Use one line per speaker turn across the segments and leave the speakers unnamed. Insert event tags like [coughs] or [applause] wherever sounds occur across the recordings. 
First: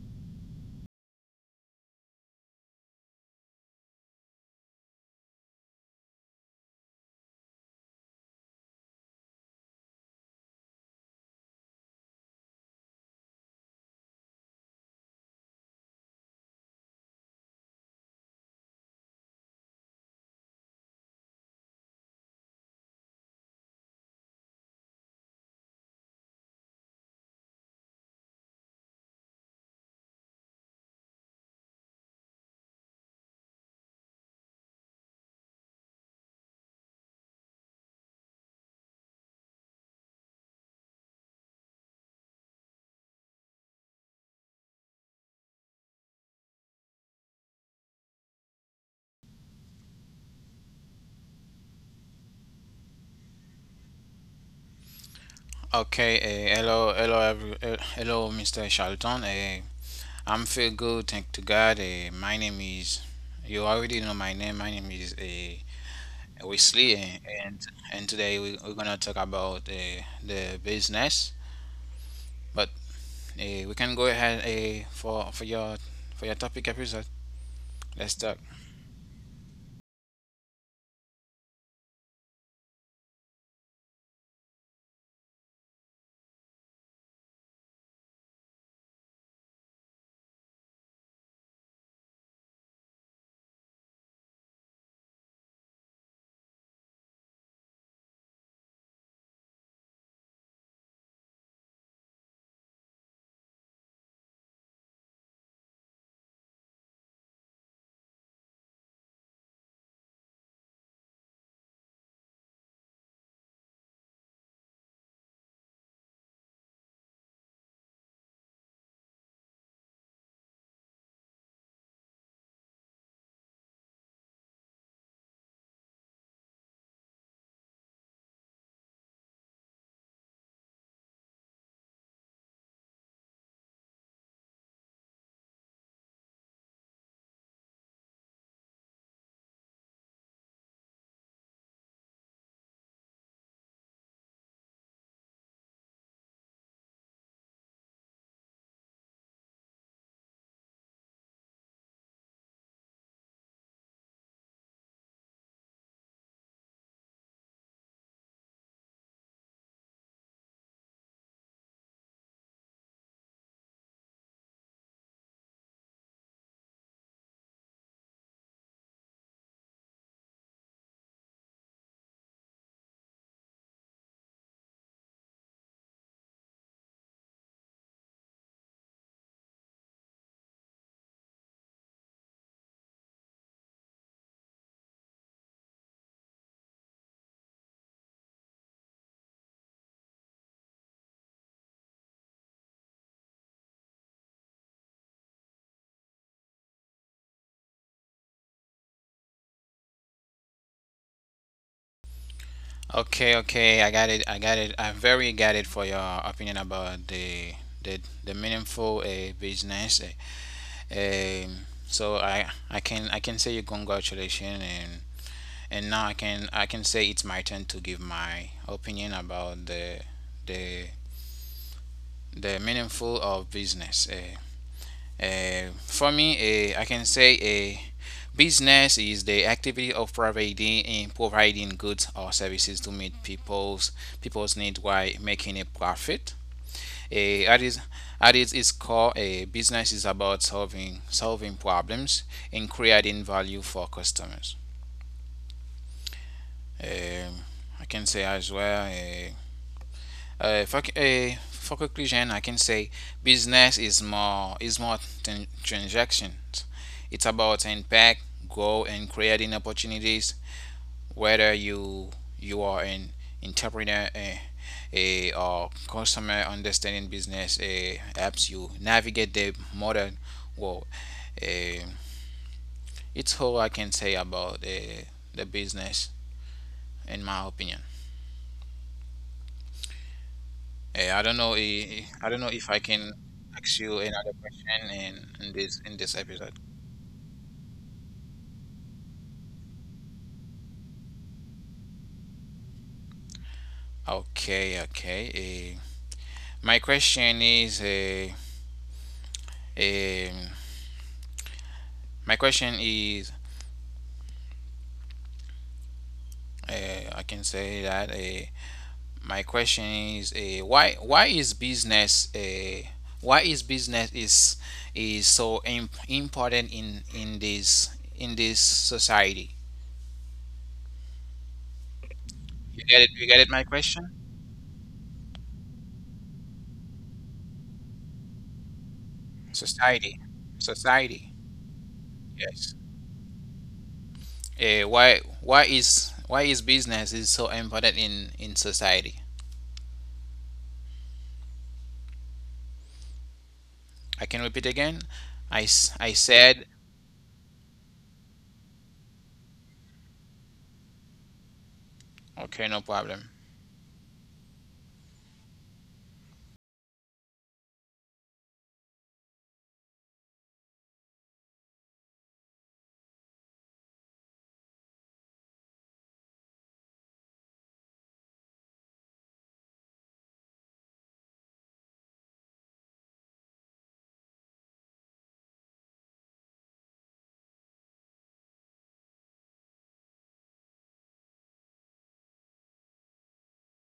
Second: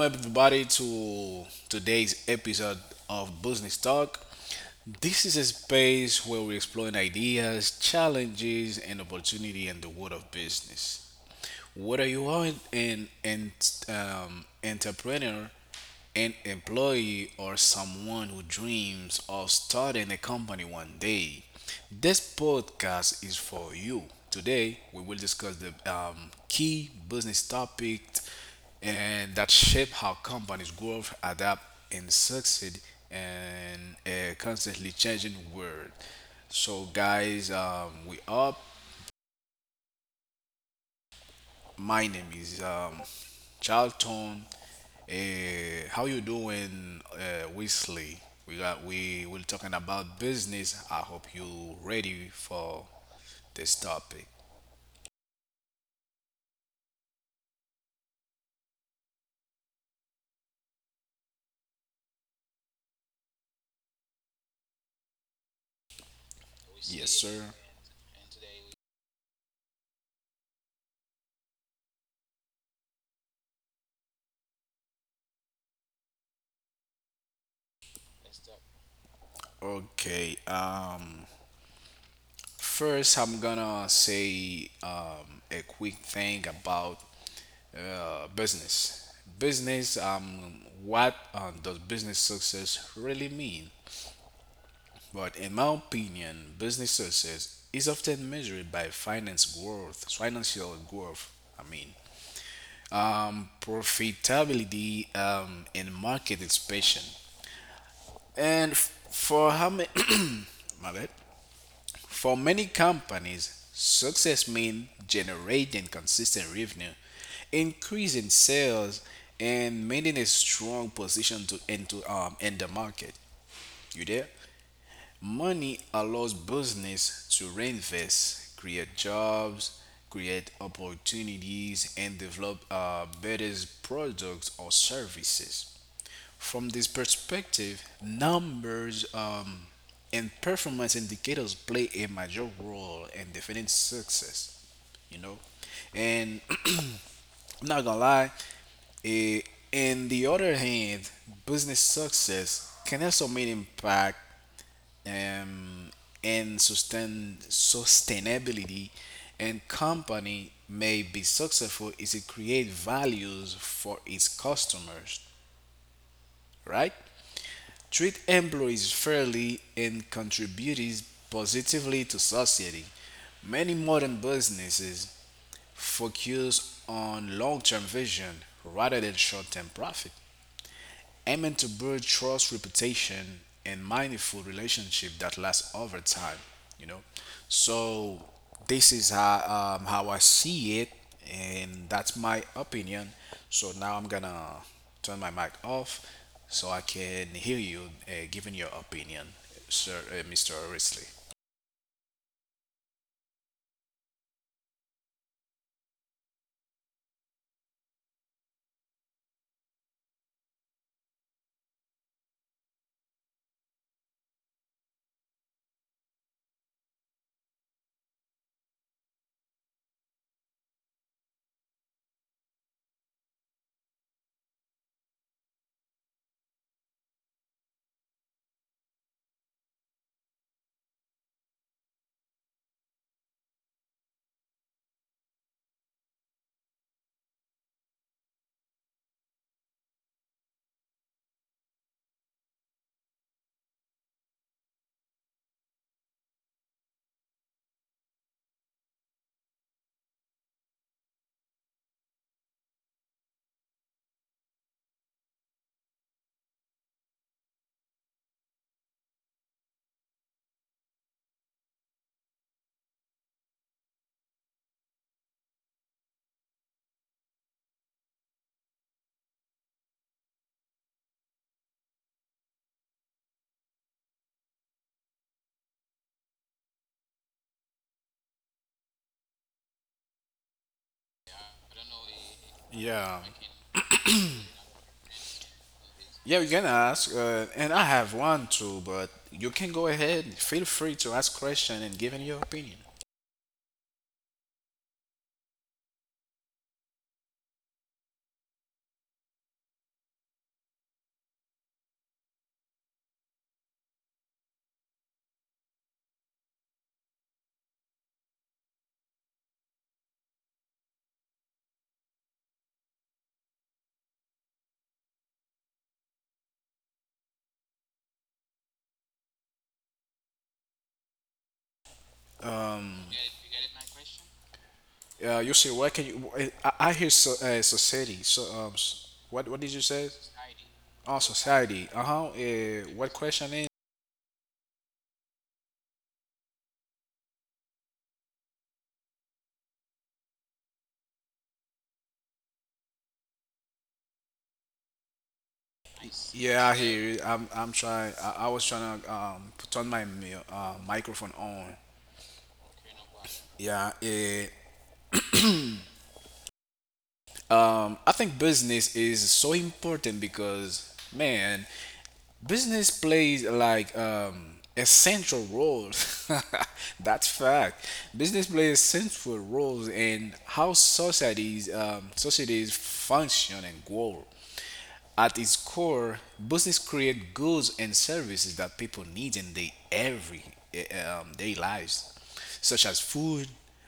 everybody to today's episode of Business Talk. This is a space where we explore ideas, challenges, and opportunity in the world of business. Whether you are an entrepreneur, an employee, or someone who dreams of starting a company one day. This podcast is for you. Today, we will discuss the key business topics and that shape how companies grow, adapt, and succeed in a constantly changing world. So, guys, we up. My name is Charlton. How you doing, Wesley? We will talking about business. I hope you ready for this topic.
Okay, hello, Mr. Charlton. I'm feel good, thank to God. You already know my name. My name is Wesley,
Yes, sir.
and and today we're gonna talk about the business. But we can go ahead for your topic episode. Let's talk.
Okay. First, I'm gonna say a quick thing about business. Business. What does business success really mean? But in my opinion, business success is often measured by finance growth, financial growth, I mean, profitability, and market expansion. And for how many, [coughs] [clears throat] my bad, for many companies, success means generating consistent revenue, increasing sales, and maintaining a strong position to into in the market. You there? Money allows business to reinvest, create jobs, create opportunities, and develop better products or services. From this perspective, numbers, and performance indicators play a major role in defining success, you know. And [clears throat] I'm not gonna lie, eh, in the other hand, business success can also mean impact, um, in sustainability and company may be successful is it create values for its customers, right, treat employees fairly and contribute positively to society. Many modern businesses focus on long-term vision rather than short-term profit, aiming to build trust, reputation, and mindful relationship that lasts over time. You know, so this is how I see it, and that's my opinion. So now I'm gonna turn my mic off so I can hear you giving your opinion, sir, Mr. Risley.
Okay, okay, I got it. I got it. I very got it for your opinion about the the meaningful business. Eh. So I can say you congratulations and now I can say it's my turn to give my opinion about the the meaningful of business. For me, I can say a business is the activity of providing goods or services to meet people's need while making a profit. A at its, core, a business is about solving problems and creating value for customers. Um, I can say as well. For conclusion, I can say business is more than transactions. It's about impact, growth, and creating opportunities whether you are an entrepreneur, a or customer understanding business a helps you navigate the modern world. Uh, it's all I can say about the business, in my opinion. I don't know. I don't know if I can
Yeah.
ask you another question in this
Yeah,
episode.
you can ask, and I have one too, but you can go ahead. Feel free to ask question and giving your opinion.
Okay, okay. My question is, um my question is, I can say that. My question is why is business is so important in this society? You get it?
Um,
You get it? My question?
uh, you say why can you? I hear so, society. So what did you
Society,
say? Oh,
society.
society. Uh huh.
Yes.
What question is?
Why is business is so important in society? I can repeat again. I said.
Yeah, I yeah, hear you. I'm trying. I was trying to put on my microphone on.
Okay, no problem.
Yeah. Uh, I think business is so important because man, business plays like a central role. [laughs] That's fact. Business plays central roles in how societies function and grow. At its core, business create goods and services that people need in their every day lives, such as food,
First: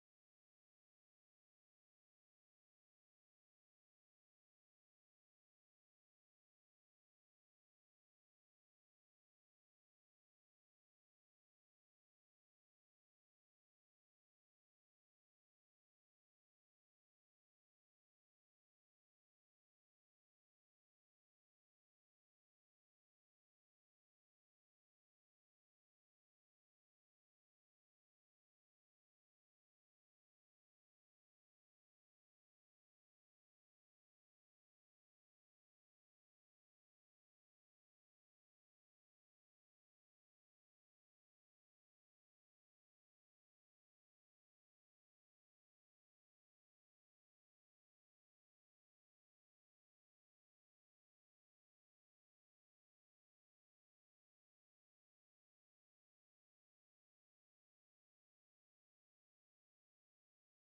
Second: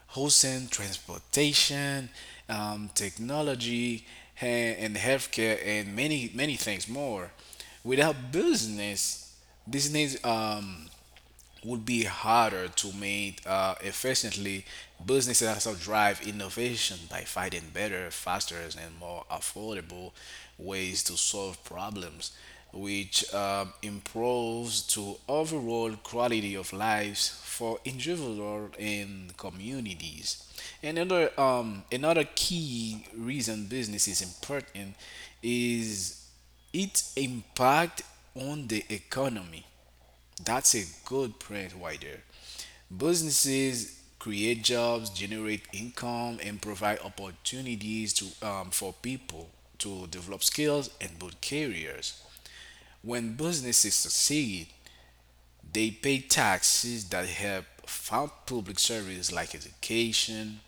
housing, transportation, technology, and healthcare, and many many things more. Without business, business would be harder to meet efficiently. Businesses also drive innovation by finding better, faster, and more affordable ways to solve problems, which improves to overall quality of lives for individual and communities. Another key reason business is important is its impact on the economy. That's a good print right there. Businesses create jobs, generate income, and provide opportunities to for people to develop skills and build careers. When businesses succeed, they pay taxes that help fund public services like education,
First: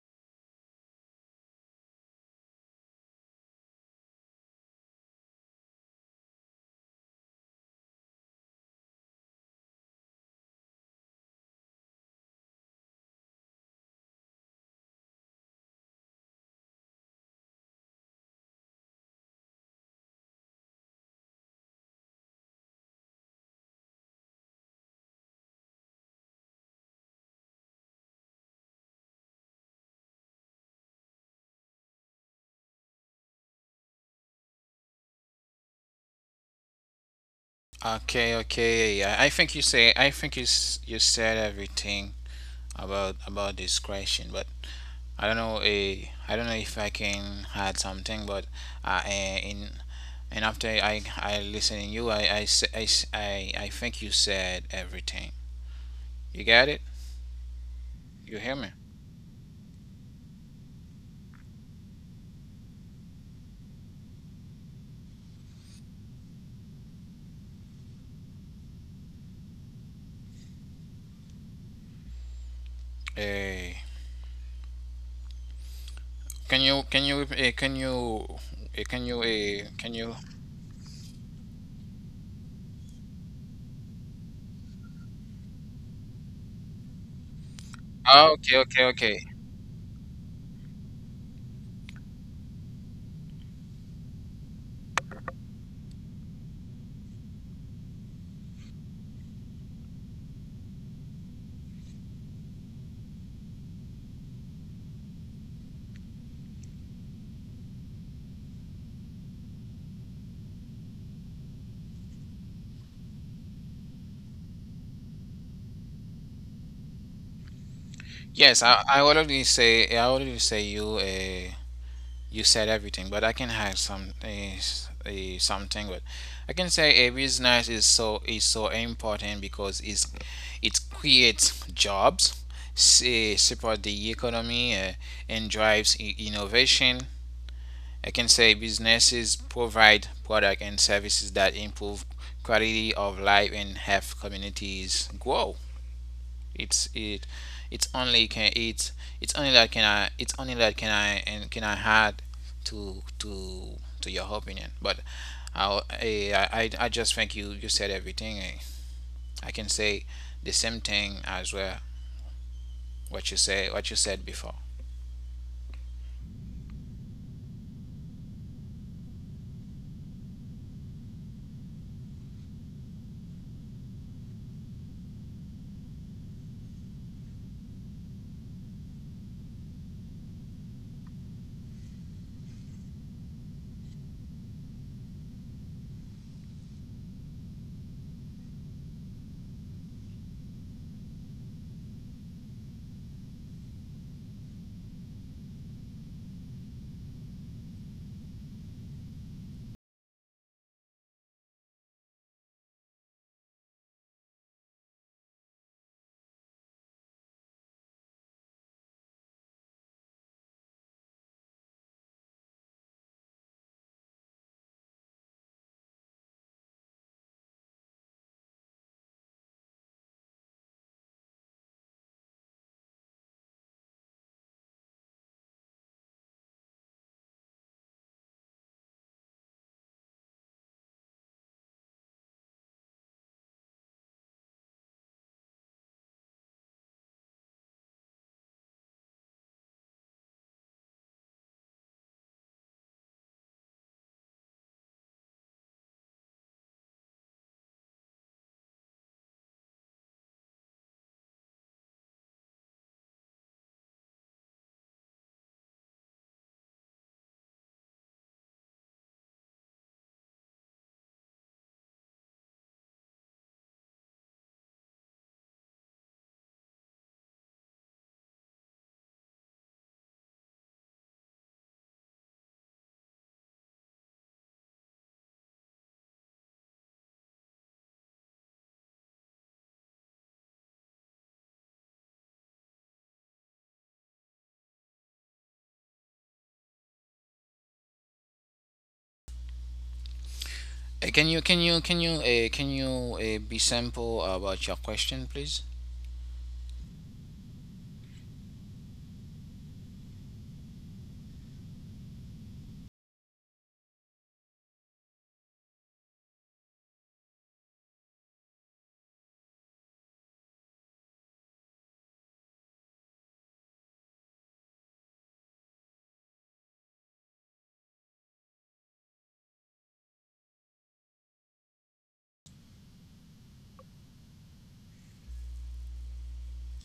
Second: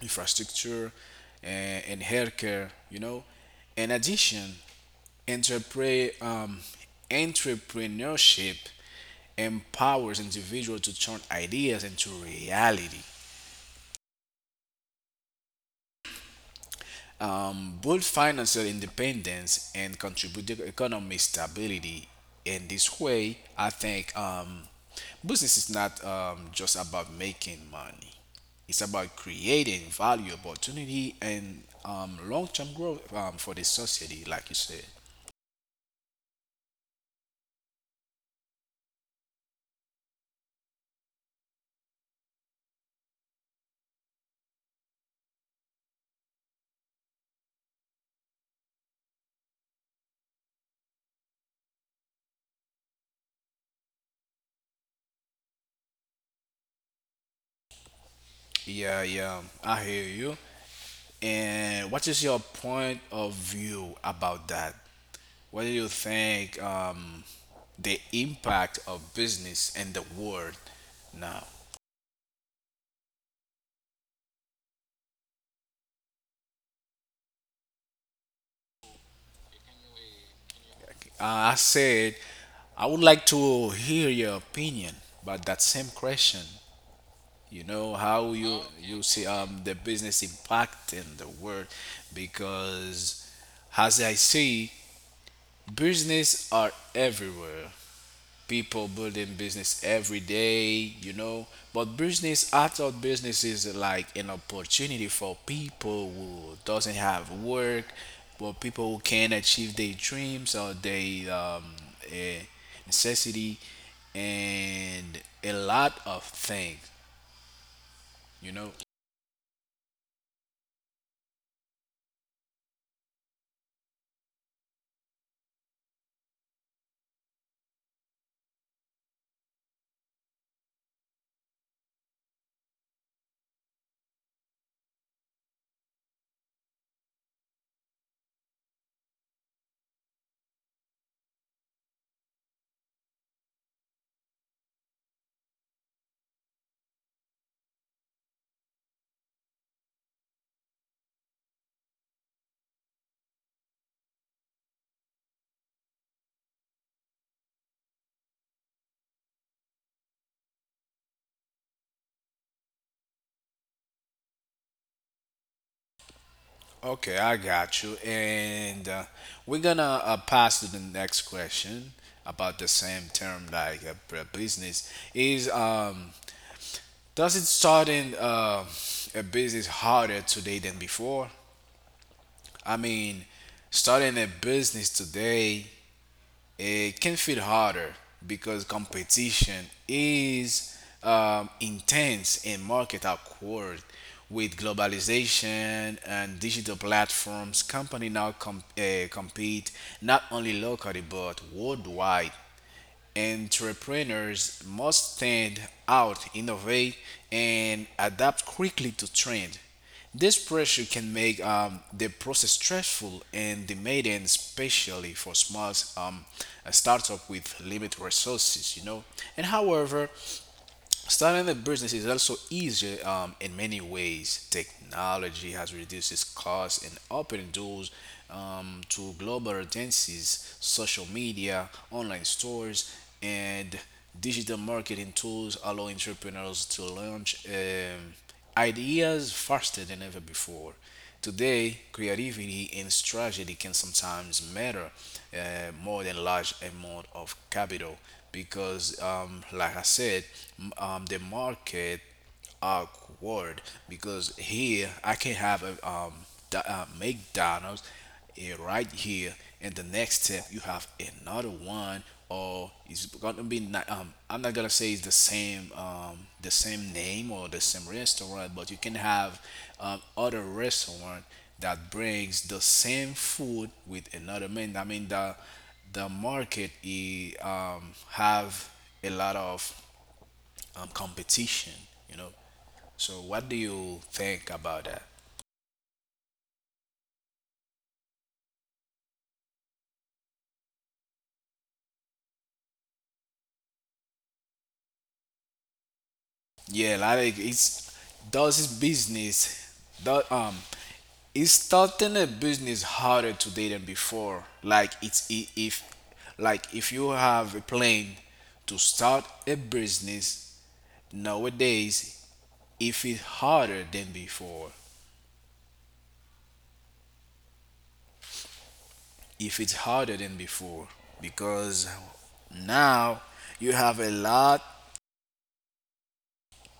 infrastructure, and healthcare. You know, in addition, Entrepre- um, entrepreneurship empowers individuals to turn ideas into reality, build financial independence, and contribute to economic stability. In this way, I think business is not just about making money. It's about creating value, opportunity, and long-term growth for the society, like you said.
Okay, okay. I think you said everything about this question, but I don't know. I don't know if I can add something, but eh, in and after I listening you, I think you said everything. You got it? You hear me?
Yeah, yeah, I hear you. And what is your point of view about that? What do you think the impact of business in the world now?
Eh, can you can you uh, can you uh, can you?
I said I would like to hear your opinion about that same question. You know
Oh,
how
okay,
you
okay, okay.
see the business impact in the world, because as I see, business are everywhere. People building business every day, you know. But business, I thought business is like an opportunity for people who doesn't have work, but people who can't achieve their dreams or their eh, necessity, and a lot of things, you know.
Yes, I already say you. You said everything, but I can have some something. But I can say a business is so important because it creates jobs, support the economy, and drives innovation. I can say businesses provide products and services that improve quality of life and help communities grow. It's it. It's only can it's only that can I it's only that can I and can I add to your opinion. But just think you said everything. Eh. I can say the same thing as well. What you said before.
Okay, I got you. And we're gonna pass to the next question about the same term, like business is does it starting a business harder today than before? I mean, starting a business today it can feel harder because competition is intense and market are quoted with globalization and digital platforms. Company now compete not only locally but worldwide. Entrepreneurs must stand out, innovate, and adapt quickly to trend. This pressure can make the process stressful and demanding, especially for small, startup with limited resources. You know, and however, starting a business is also easier in many ways. Technology has reduced its costs and opened doors to global audiences, social media, online stores, and digital marketing tools allow entrepreneurs to launch ideas faster than ever before. Today, creativity and strategy can sometimes matter more than large amount of capital because, like I said, the market awkward, because here I can have a McDonald's, eh, right here, and the next step you have another one, or it's gonna be not, I'm not gonna say it's the same, the same name or the same restaurant, but you can have other restaurant that brings the same food with another man. I mean the market is have a lot of competition, you know. So what do you think about that?
Can you be simple about your question, please?
Yeah, like it's does his business does is starting a business harder today than before? Like it's if like if you have a plan to start a business nowadays, if it's harder than before, if it's harder than before, because now you have a lot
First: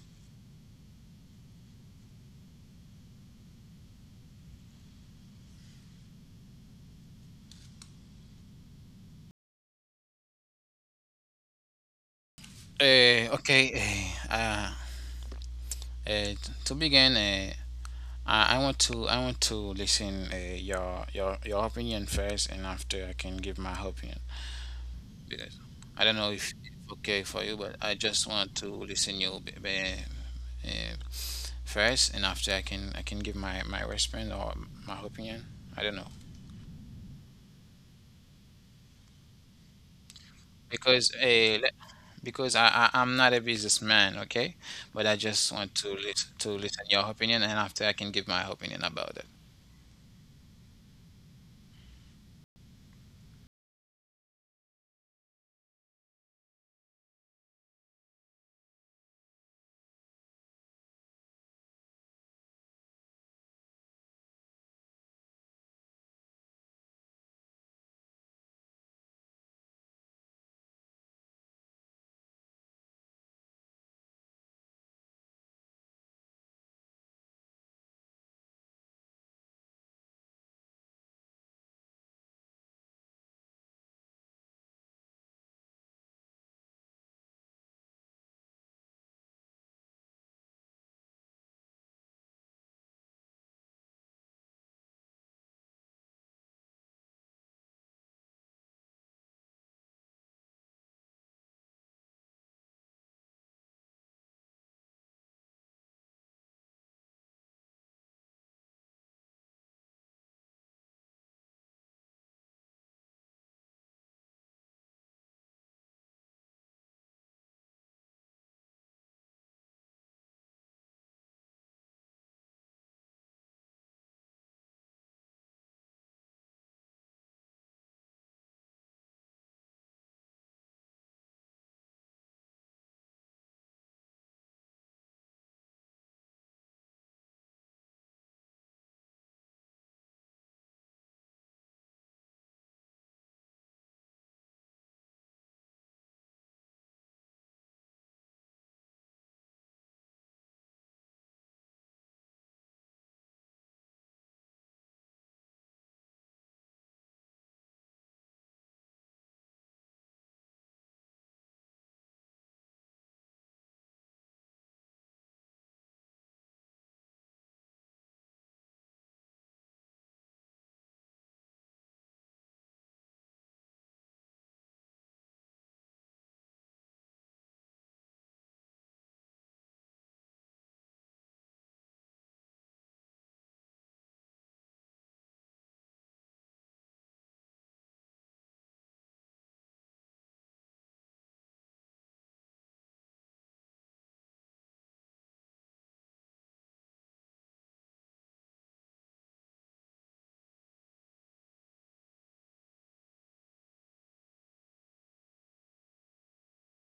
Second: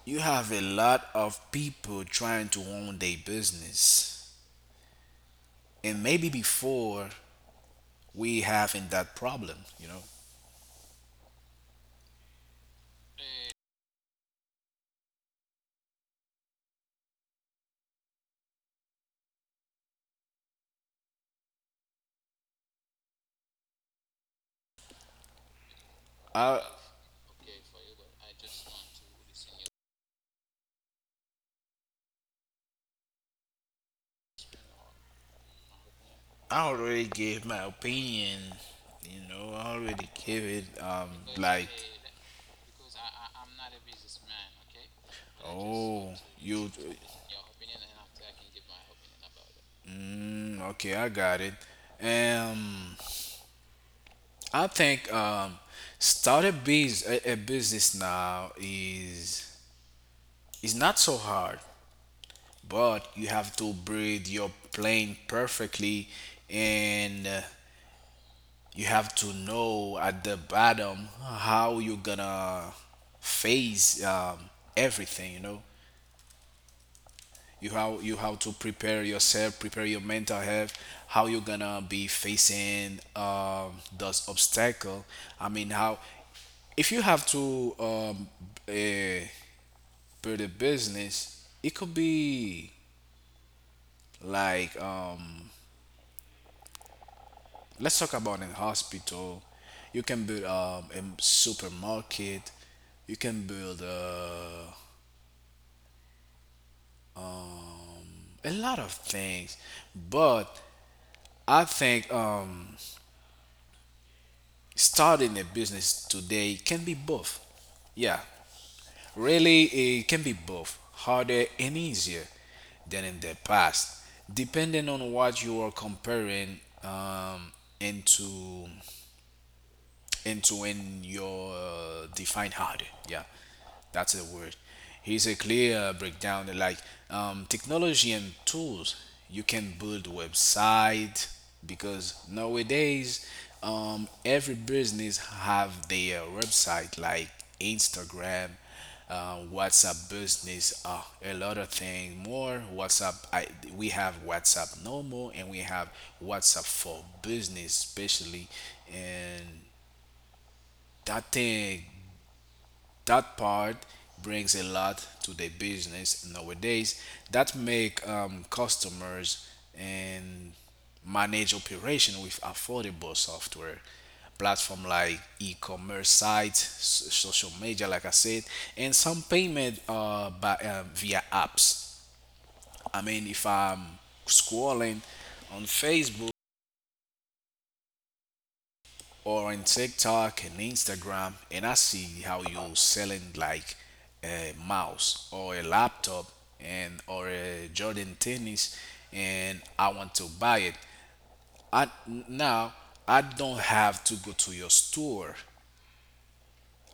you have a lot of people trying to own their business and maybe before we having that problem, you know.
Okay. Uh, uh, uh, to begin, I want to listen your opinion first, and after I can give my opinion because I don't know if
i
it's okay for you, but I just want to listen uh, first, and after I can give my response or my opinion. I don't know
I already gave my opinion, you know, I already gave it.
because
Because like
because
because I,
I'm
I
not a
I'm not a
businessman,
businessman,
okay,
okay? But
but
I
I
just
just
want
want to
oh
listen
to you listen to
your
your
opinion, and
opinion,
after
and
I can
after
give
I can
my
give my
opinion
opinion
about it.
about it. Mm, okay, I got it. um I think start a biz a business now is not so hard, but you have to breathe your plane perfectly, and you have to know at the bottom how you're gonna face everything. You know, you how to prepare yourself, prepare your mental health, how you're gonna be facing those obstacle. I mean, how if you have to uh, build a business, it could be like let's talk about in hospital, you can build a supermarket, you can build a lot of things. But I think starting a business today can be both, yeah, really, it can be both harder and easier than in the past, depending on what you are comparing into into when you're defined hard. Yeah, that's the word. Here's a clear breakdown like technology and tools. You can build website because nowadays every business have their website like Instagram, WhatsApp business, a lot of things more. We have WhatsApp normal and we have WhatsApp for business, especially, and that thing that part brings a lot to the business nowadays, that make customers and manage operation with affordable software platform like e-commerce sites, social media like I said, and some payment by via apps. I mean if I'm scrolling on Facebook or on TikTok and Instagram, and I see how you're selling like a mouse or a laptop and or a Jordan tennis, and I want to buy it. I now I don't have to go to your store.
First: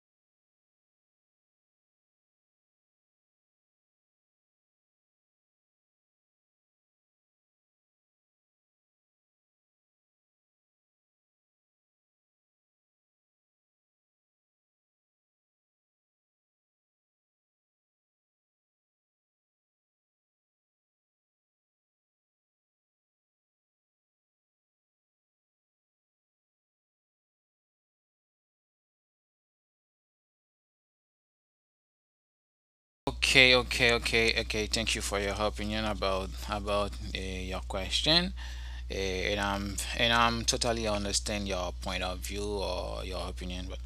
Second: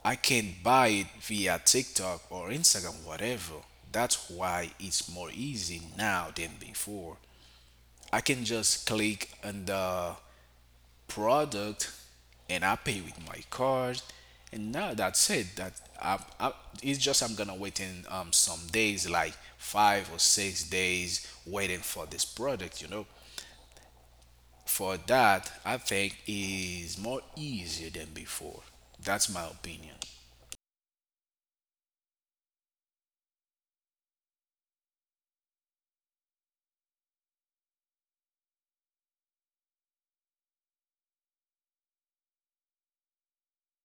I can buy it via TikTok or Instagram, whatever. That's why it's more easy now than before. I can just click on the product and I pay with my card. And now that's it. I, I, it's just I'm gonna wait in some days, like 5 or 6 days, waiting for this product. You know, for that I think is more easier than before. That's my opinion.
Okay, okay, okay, okay. Thank you for your opinion about your question, and I'm totally understand your point of view or your opinion. But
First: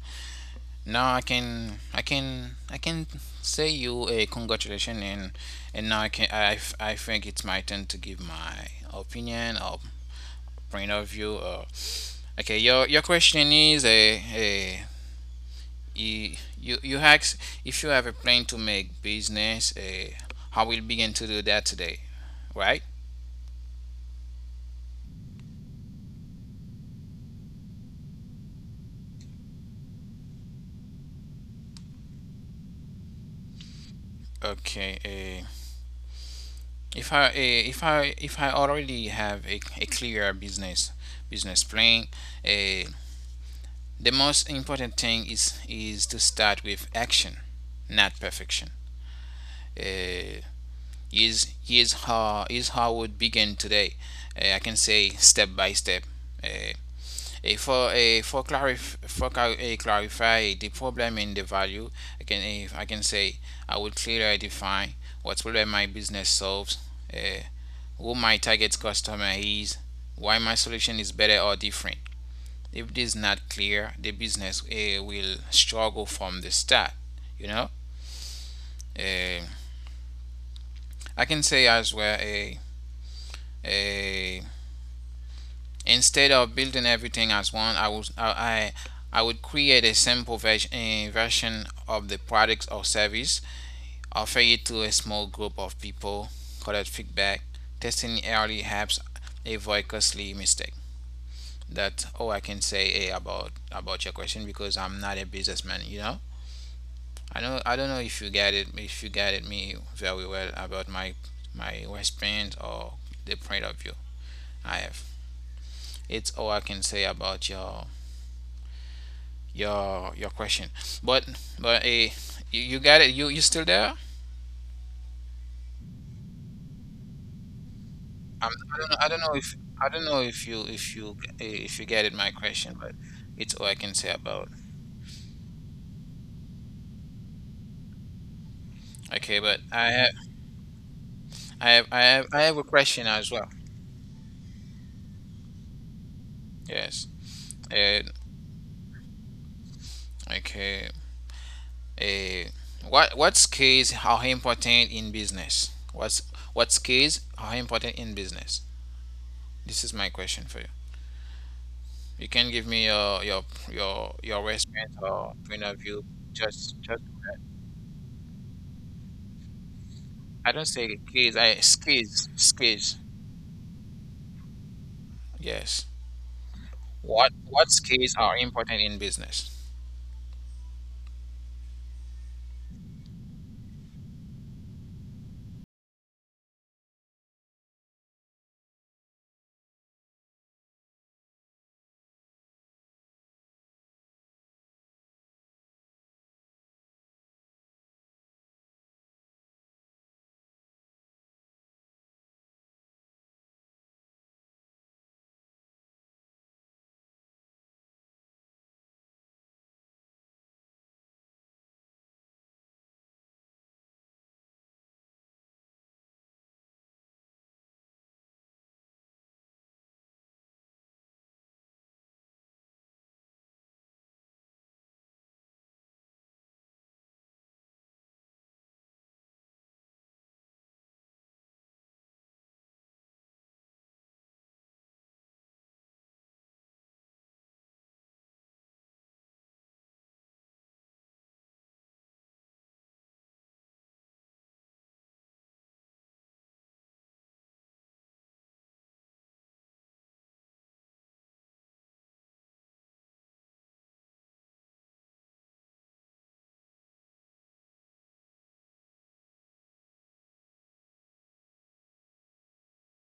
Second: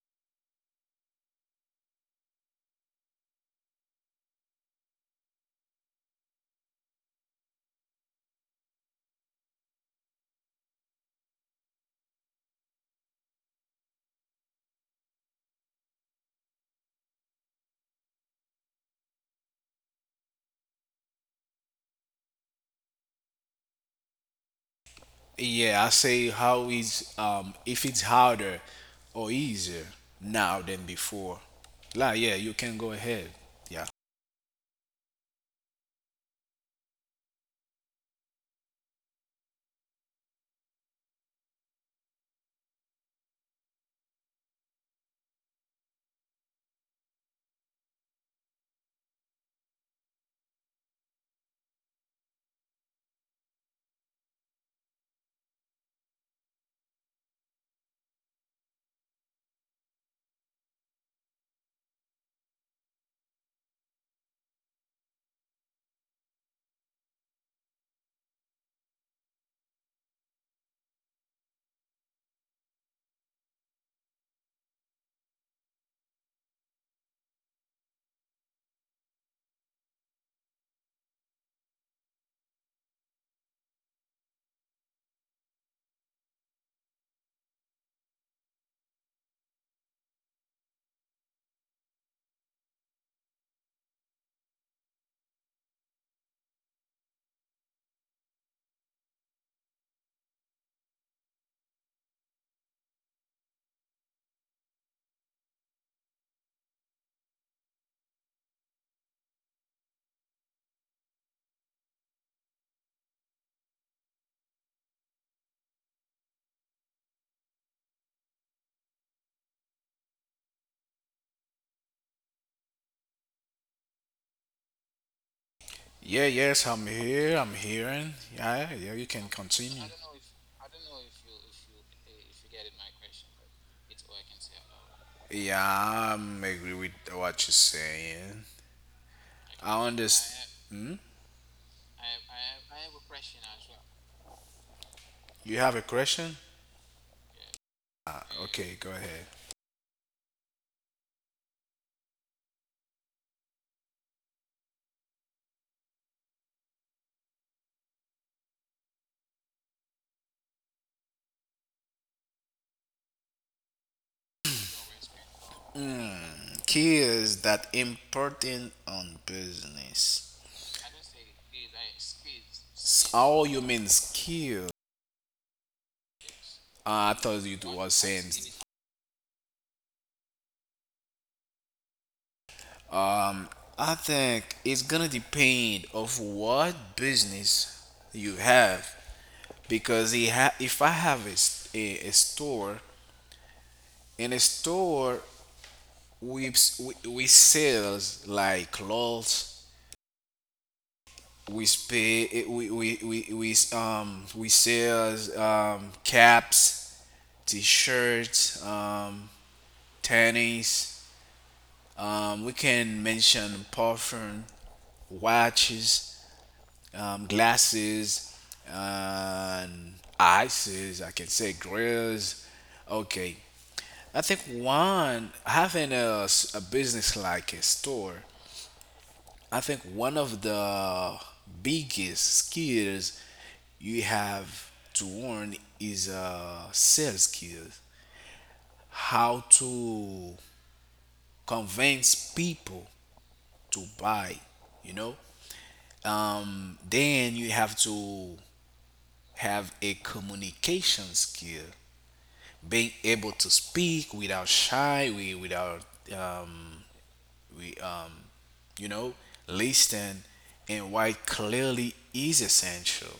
now I can say you a congratulation and now I can I f- I think it's my turn to give my opinion or point of view. Or okay, your question is a you ask if you have a plan to make business, I will begin to do that today, right?
Yeah, I say how is if it's harder or easier now than before. Like yeah, you can go ahead. Yeah.
Okay, if I already have a clear business plan. uh, the most important thing is to start with action, not perfection. Uh, is is how is how I would begin today. I can say step by step. Uh, a for Clarify the problem and the value. I can say I will clearly define what problem my business solves, eh, who my target customer is, why my solution is better or different. If this is not clear, the business will struggle from the start. You know, Eh, I can say as well. A uh, uh, Instead of building everything as one, I would create a simple version, a version of the product or service, offer it to a small group of people, collect feedback, testing early helps avoid costly mistake. That's all I can say about your question because I'm not a businessman. You know, I don't know if you get it me very well about my experience or the point of view I have. It's all I can say about your question. But but eh, you got it. You still there?
Yeah, yes, I'm here. I'm hearing. Yeah, yeah,
I'm,
you
I
can
don't know.
continue.
I don't know if you get it my question, but it's all I can say about.
Yeah, I'm agree with what you're saying.
Okay, but
I understand. Hmm?
I have a question as well.
You have a question?
Yes. Uh,
Ah, okay, go ahead.
okay. Uh, what skills are important in business? What skills are important in business? This is my question for you. You can give me your restaurant or point of view.
Mm,
Just
skills that important on business.
I don't say keys. I skills skills.
Oh, you mean skill?
Yes.
I
What
thought you
what
was
skills
saying.
are important in business?
Um, I think it's gonna depend of what business you have, because if I have a, a store, in a store we sells like clothes, we pay we sells caps, t-shirts, tennis, we can mention perfume, watches, glasses and ices. I can say grills. Okay, I think one having a, a business like a store. I think one of the biggest skills you have to learn is sales skills. How to convince people to buy you know then you have to have a communication skill, being able to speak without shy, we without um, we you know listen, and why clearly is essential.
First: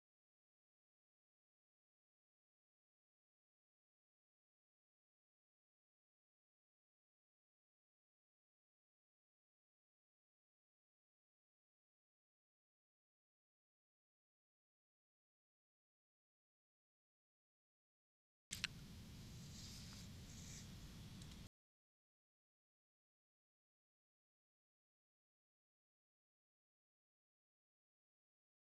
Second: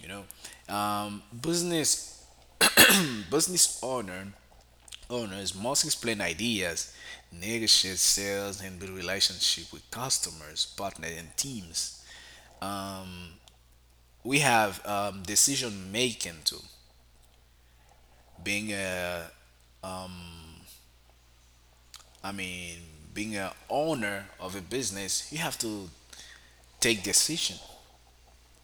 Business business owner owners must explain ideas, negotiate sales, and build relationship with customers, partners, and teams. Um, we have decision making too. Being a, I mean, Being a owner of a business, you have to take decision.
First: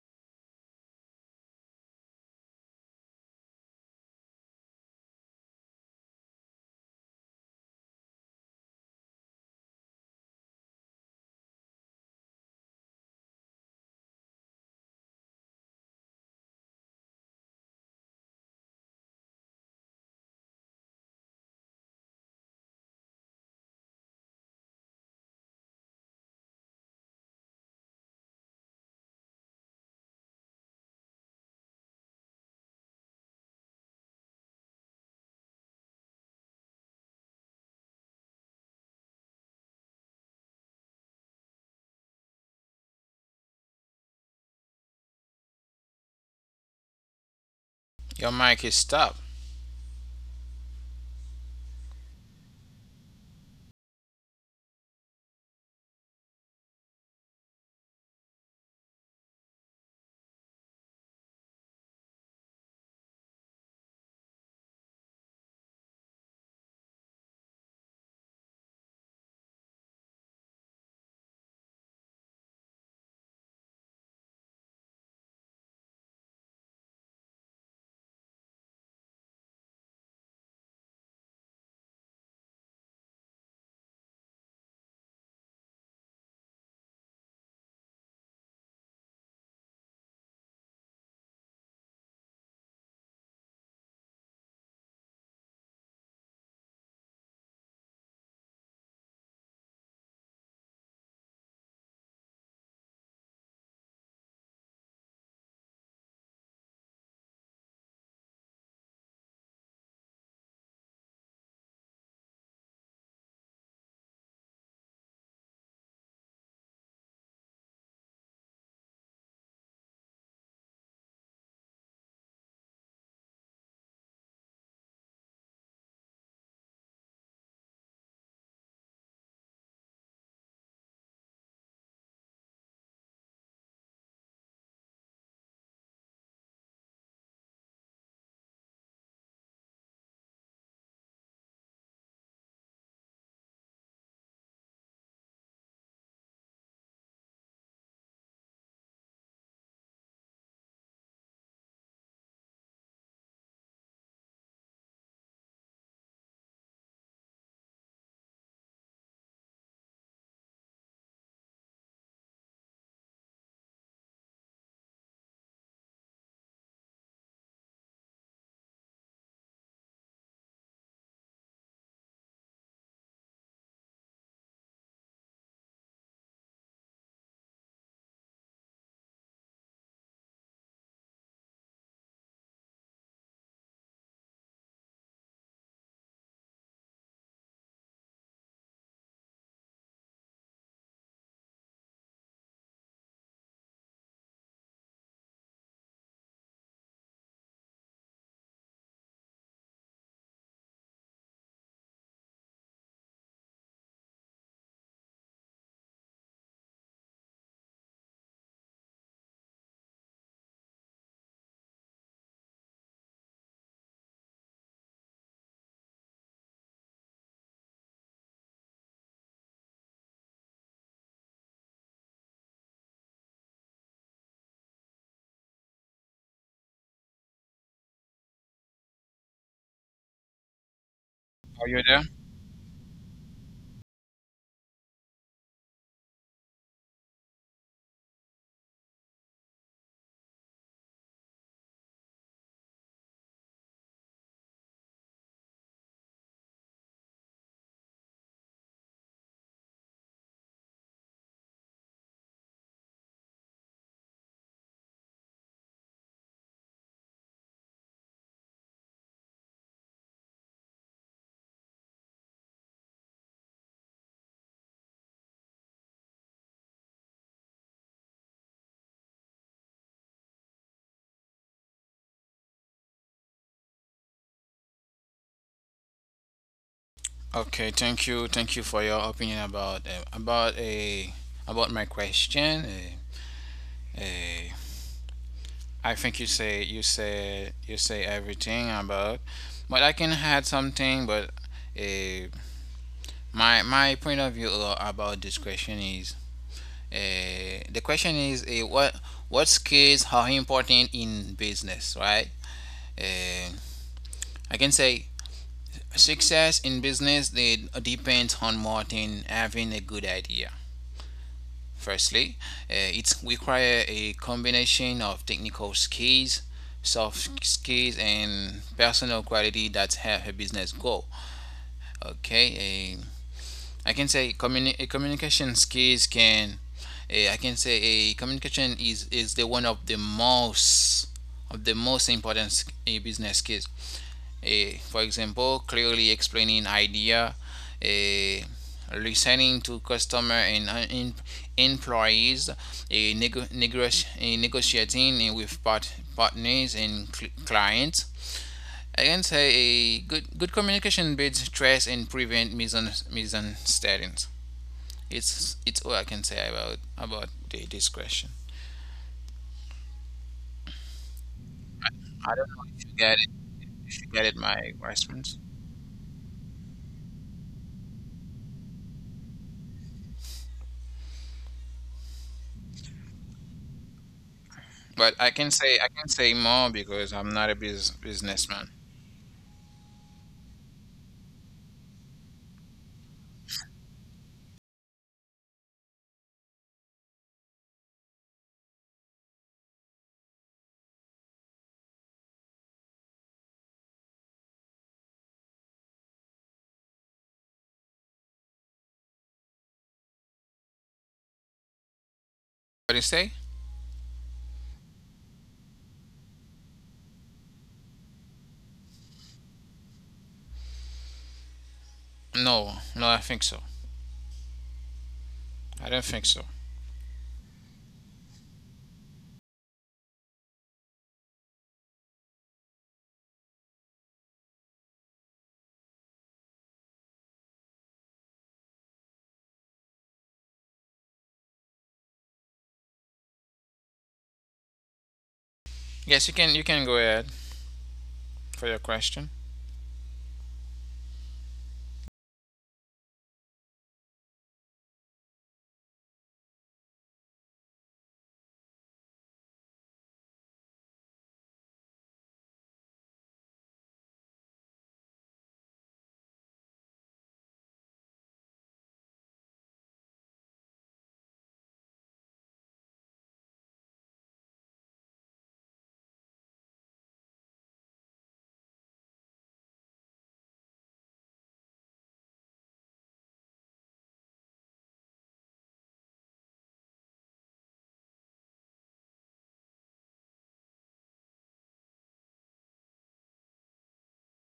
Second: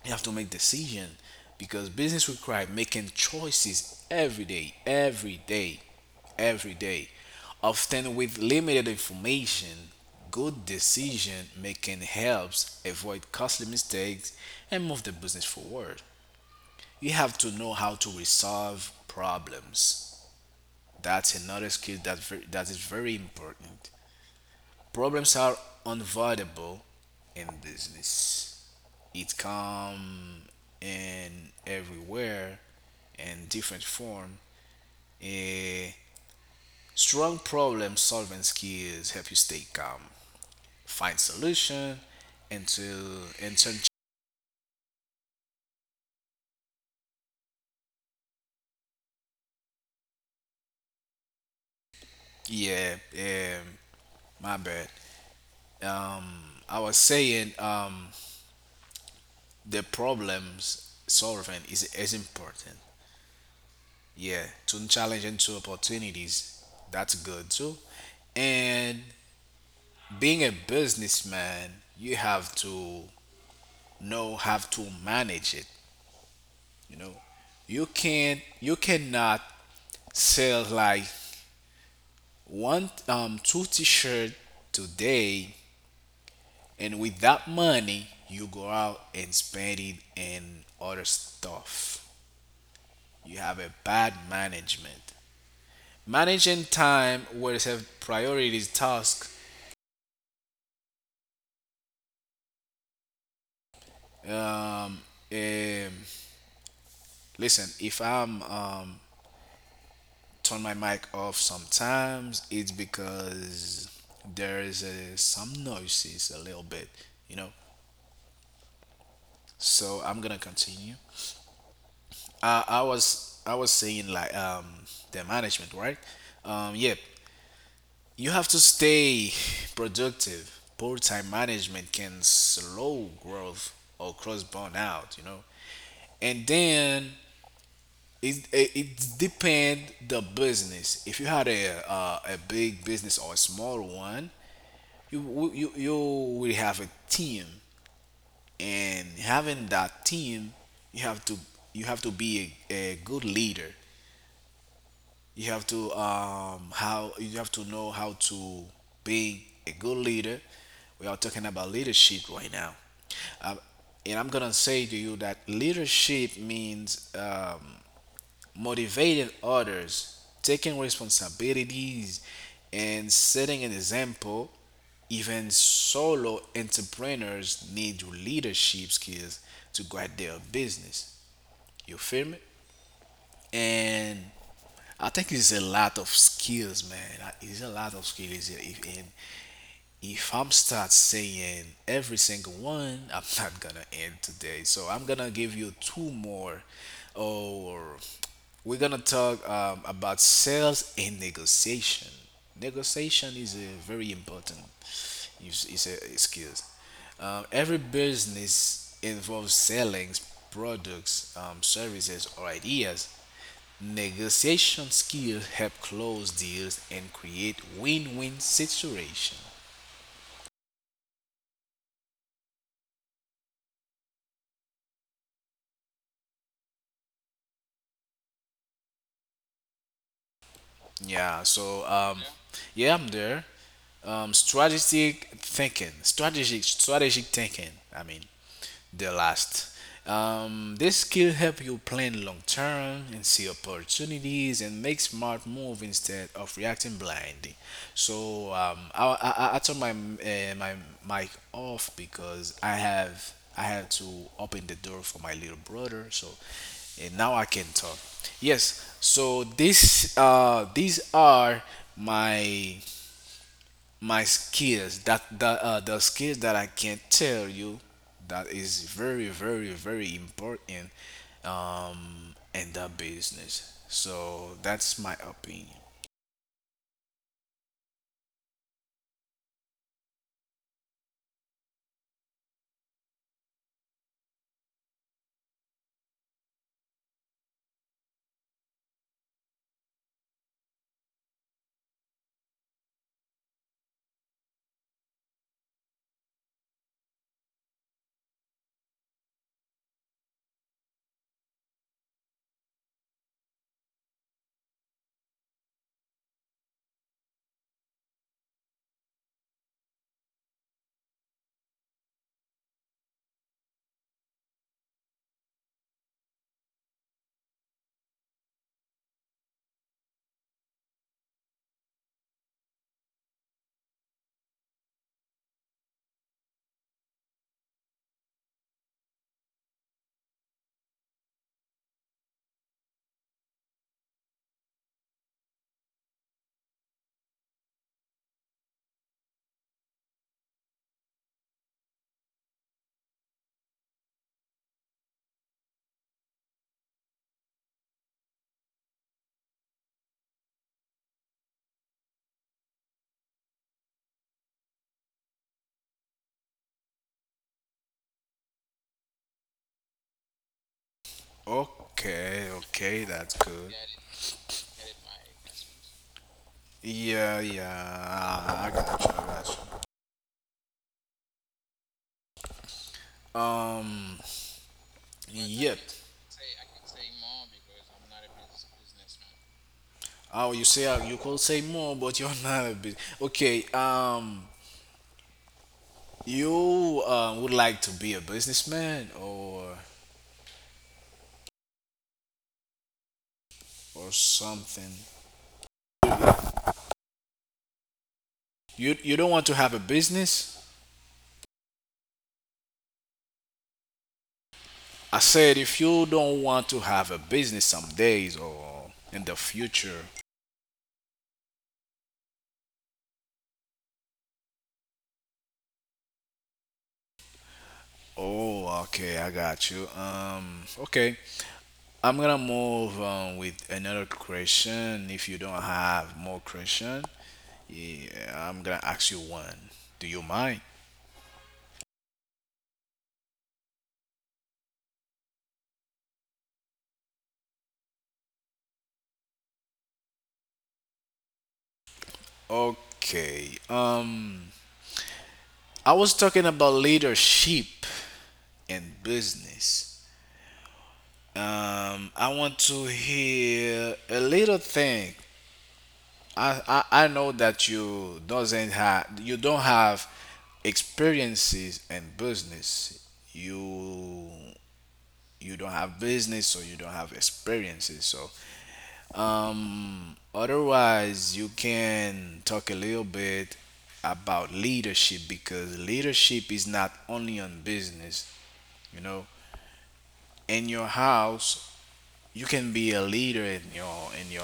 You have to make decision because business require making choices every day, every day, every day. Often with limited information, good decision making helps avoid costly mistakes and move the business forward. You have to know how to resolve problems. That's another skill that that is very important. Problems are unavoidable in business. It come in everywhere in different form. A strong problem solving skills help you stay calm, find solution, and to and turn.
Your mic is stopped.
Yeah, my bad. Um, I was saying the problems solving is important. Yeah, to challenge into opportunities, that's good too. And being a businessman, you have to know how to manage it you know you cannot sell like one two t-shirt today, and with that money you go out and spend it in other stuff. You have a bad management, managing time will have priorities task. um, um Listen, if I'm turn my mic off sometimes, it's because there is some noises a little bit, you know. So I'm gonna continue. I was saying like the management, right? Yeah, you have to stay productive. Poor time management can slow growth or cause burnout, you know. And then it depend the business. If you had a big business or a small one, you will have a team, and having that team, you have to you have to be a good leader. You have to know how to be a good leader. We are talking about leadership right now, um, and I'm gonna say to you that leadership means, motivating others, taking responsibilities, and setting an example. Even solo entrepreneurs need your leadership skills to guide their business. You feel me? And I think it's a lot of skills, man. Like, it's a lot of skills. If I'm start saying every single one, [laughs] I'm not gonna end today. So I'm gonna give you two more, or we're gonna talk about sales and negotiation. Negotiation is a very important, is a skill. Every business involves selling products, services, or ideas. Negotiation skills help close deals and create win-win situation. Yeah.
Are you
So
there?
yeah. Yeah, I'm there. Strategic thinking, strategic thinking, I mean, the last. This skill help you plan long term and see opportunities and make smart move instead of reacting blindly. So I turned my my mic off because I had to open the door for my little brother. So and now I can talk. Yes. So this these are my my skills that the skills that I can tell you that is very very very important in the business. So that's my opinion.
Okay. Thank you. Thank you for your opinion about a about my question. Eh, I think you say everything about, but I can add something. But uh, My my point of view about this question is, what skills are important in business, right? Uh, I can say success in business they depends on more than having a good idea. Firstly, it requires a combination of technical skills, soft skills, and personal quality that help a business grow. Okay. I can say communi- a communication skills can, I can say a communication is the one of the most important business skills. For example, clearly explaining idea, eh, listening to customer and employees, negotiating with partners and clients. I can say a good communication builds trust and prevent misunderstandings. It's all I can say about this question. I, I don't
Okay,
know if you
okay,
get it.
that's good.
If you get it, my response.
Yeah, yeah, I got you, I got you.
But
Yep.
I can say more because I'm not a businessman.
Oh, you say you could say more, but [laughs] you're not a bit. Okay. You would like to be a businessman or something? You don't want to have a business?
What do you say?
I said if you don't want to have a business some days or in the future.
No, no, I think so. I don't think so.
Oh, okay, I got you. Okay. I'm gonna move on with another question. If you don't have more question, yeah, I'm gonna ask you one. Do you mind?
Yes, you can go ahead for your question.
Okay. I was talking about leadership and business. I want to hear a little thing. I know that you doesn't have you don't have experiences in business. You you don't have business, so you don't have experiences. So otherwise, you can talk a little bit about leadership because leadership is not only on business, you know. In your house you can be a leader, in your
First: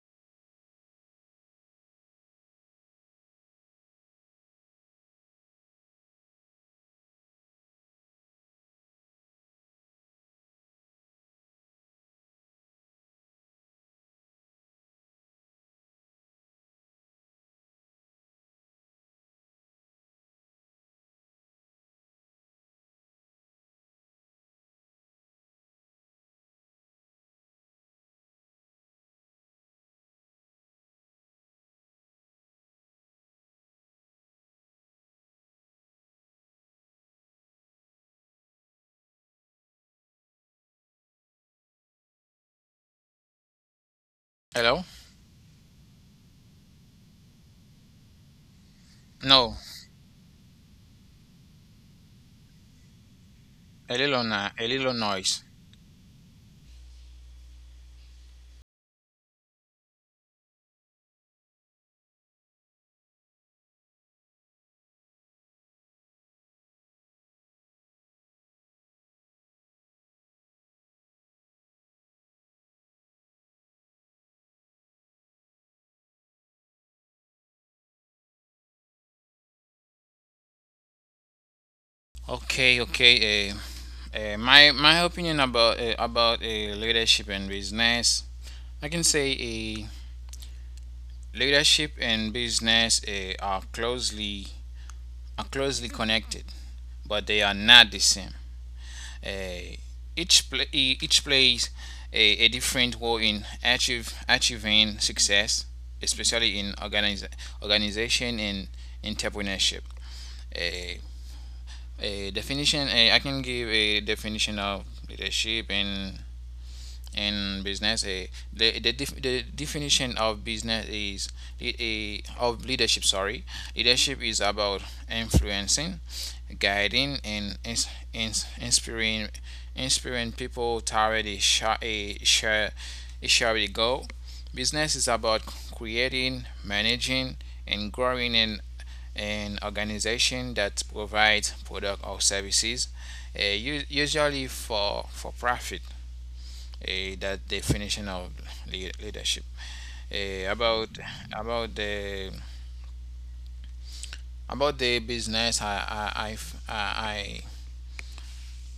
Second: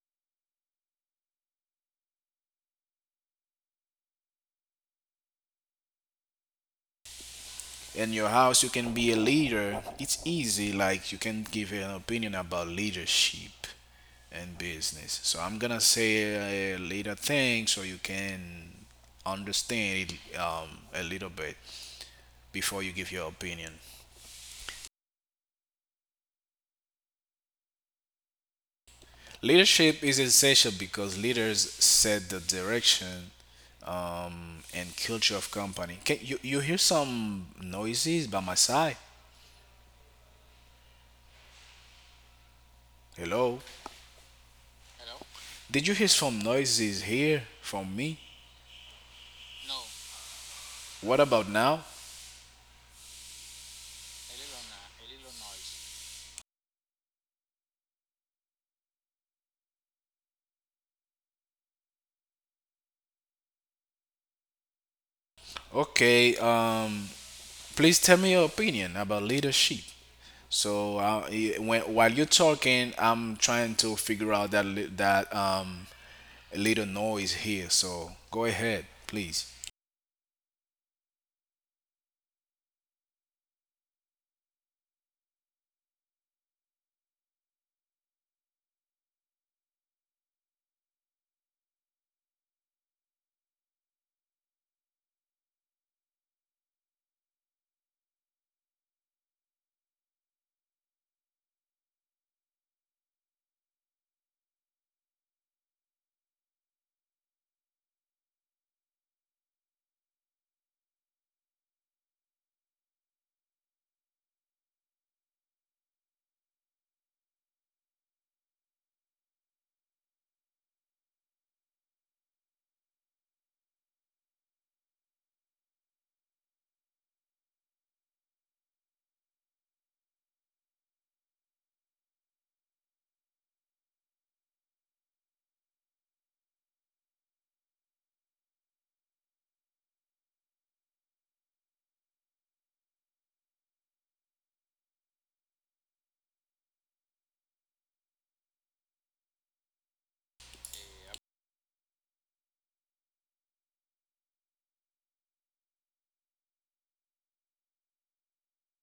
in your house you can be a leader, it's easy. Like, you can give an opinion about leadership and business. So I'm gonna say a little thing so you can understand it, a little bit, before you give your opinion. Leadership is essential because leaders set the direction, and culture of company. Can you, you hear some noises by my side? Hello?
Hello?
Did you hear some noises here from me?
No,
What about now?
a little noise.
Okay, please tell me your opinion about leadership. So, when while you're talking, I'm trying to figure out that little noise here. So, go ahead, please.
Okay, okay. My opinion about leadership and business, I can say leadership and business are closely connected, but they are not the same. Eh, each each plays a different role in achieving success, especially in organization and entrepreneurship. A, a definition. I can give a definition of leadership and in business. The definition of business is a of leadership, sorry, leadership is about influencing, guiding, and ins- inspiring inspiring people toward a shared goal. Business is about creating, managing, and growing an organization that provides product or services, usually for profit. That definition of leadership. Eh, about about the about the business, I, I,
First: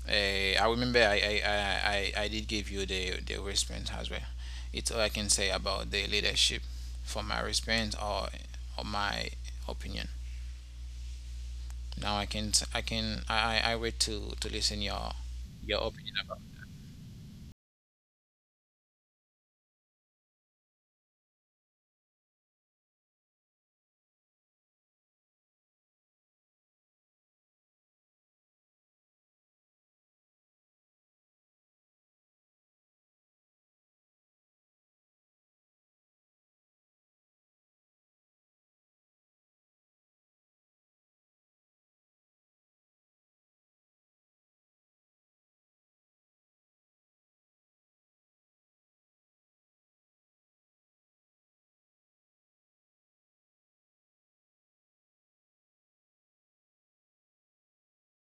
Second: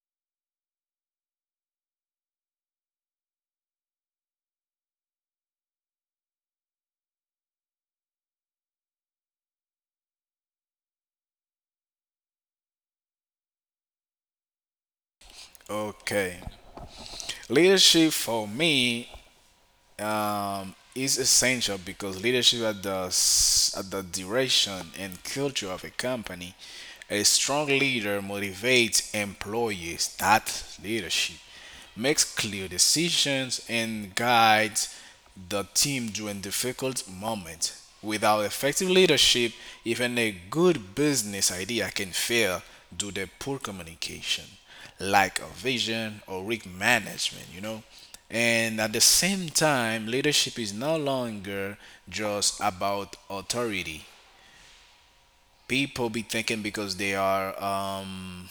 I remember I did give you the response as well. It's all I can say about the leadership from my response or my opinion. Now I can I can I wait to listen your
Okay,
opinion about.
leadership for me is essential because leadership at the at the direction and culture of a company. A strong leader motivates employees. That leadership makes clear decisions, and guides the team during difficult moments. Without effective leadership, even a good business idea can fail due to poor communication, lack of vision, or weak management, you know. And at the same time, leadership is no longer just about authority. People be thinking because they are um,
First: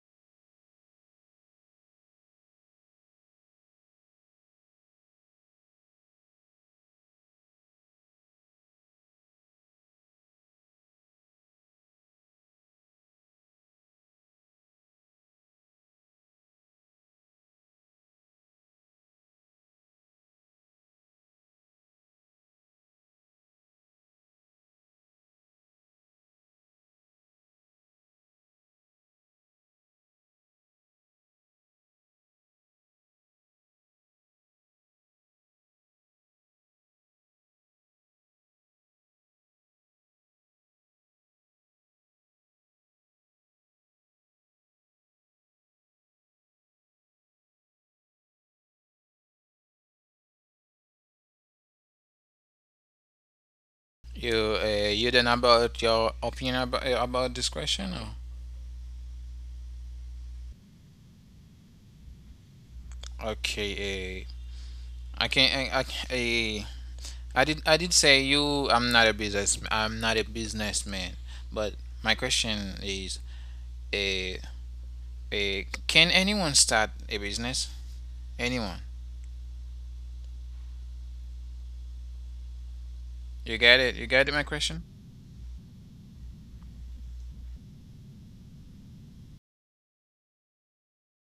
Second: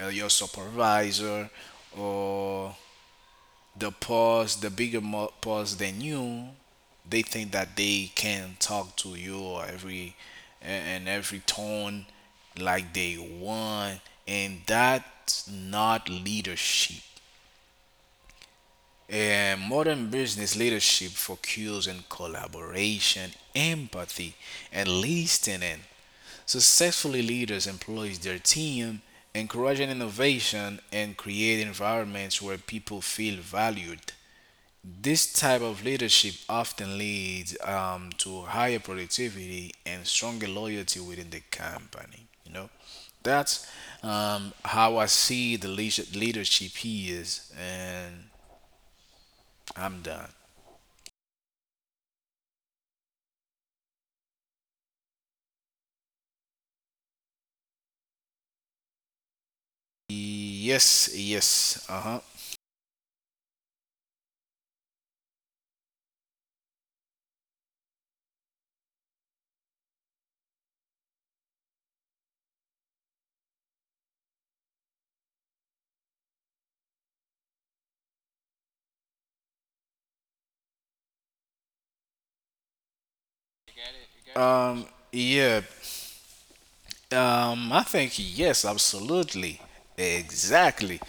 uh, your supervisor or the pause, the bigger pause than you, they think that they can talk to you or every and every tone like they want, and that's not leadership. And modern business leadership focuses on collaboration, empathy, and listening. Successfully leaders employs their team, encouraging innovation and create environments where people feel valued. This type of leadership often leads to higher productivity and stronger loyalty within the company. You know, that's how I see the leadership, here is, and I'm done.
You then about your opinion about this question or?
Yes, yes, uh
Okay. eh, I can't. I, I did. I did say you. I'm not a businessman. But my question is, a, can anyone start a business? Anyone? You get it? You get it? My
huh.
question?
Yeah, I think yes, absolutely, exactly,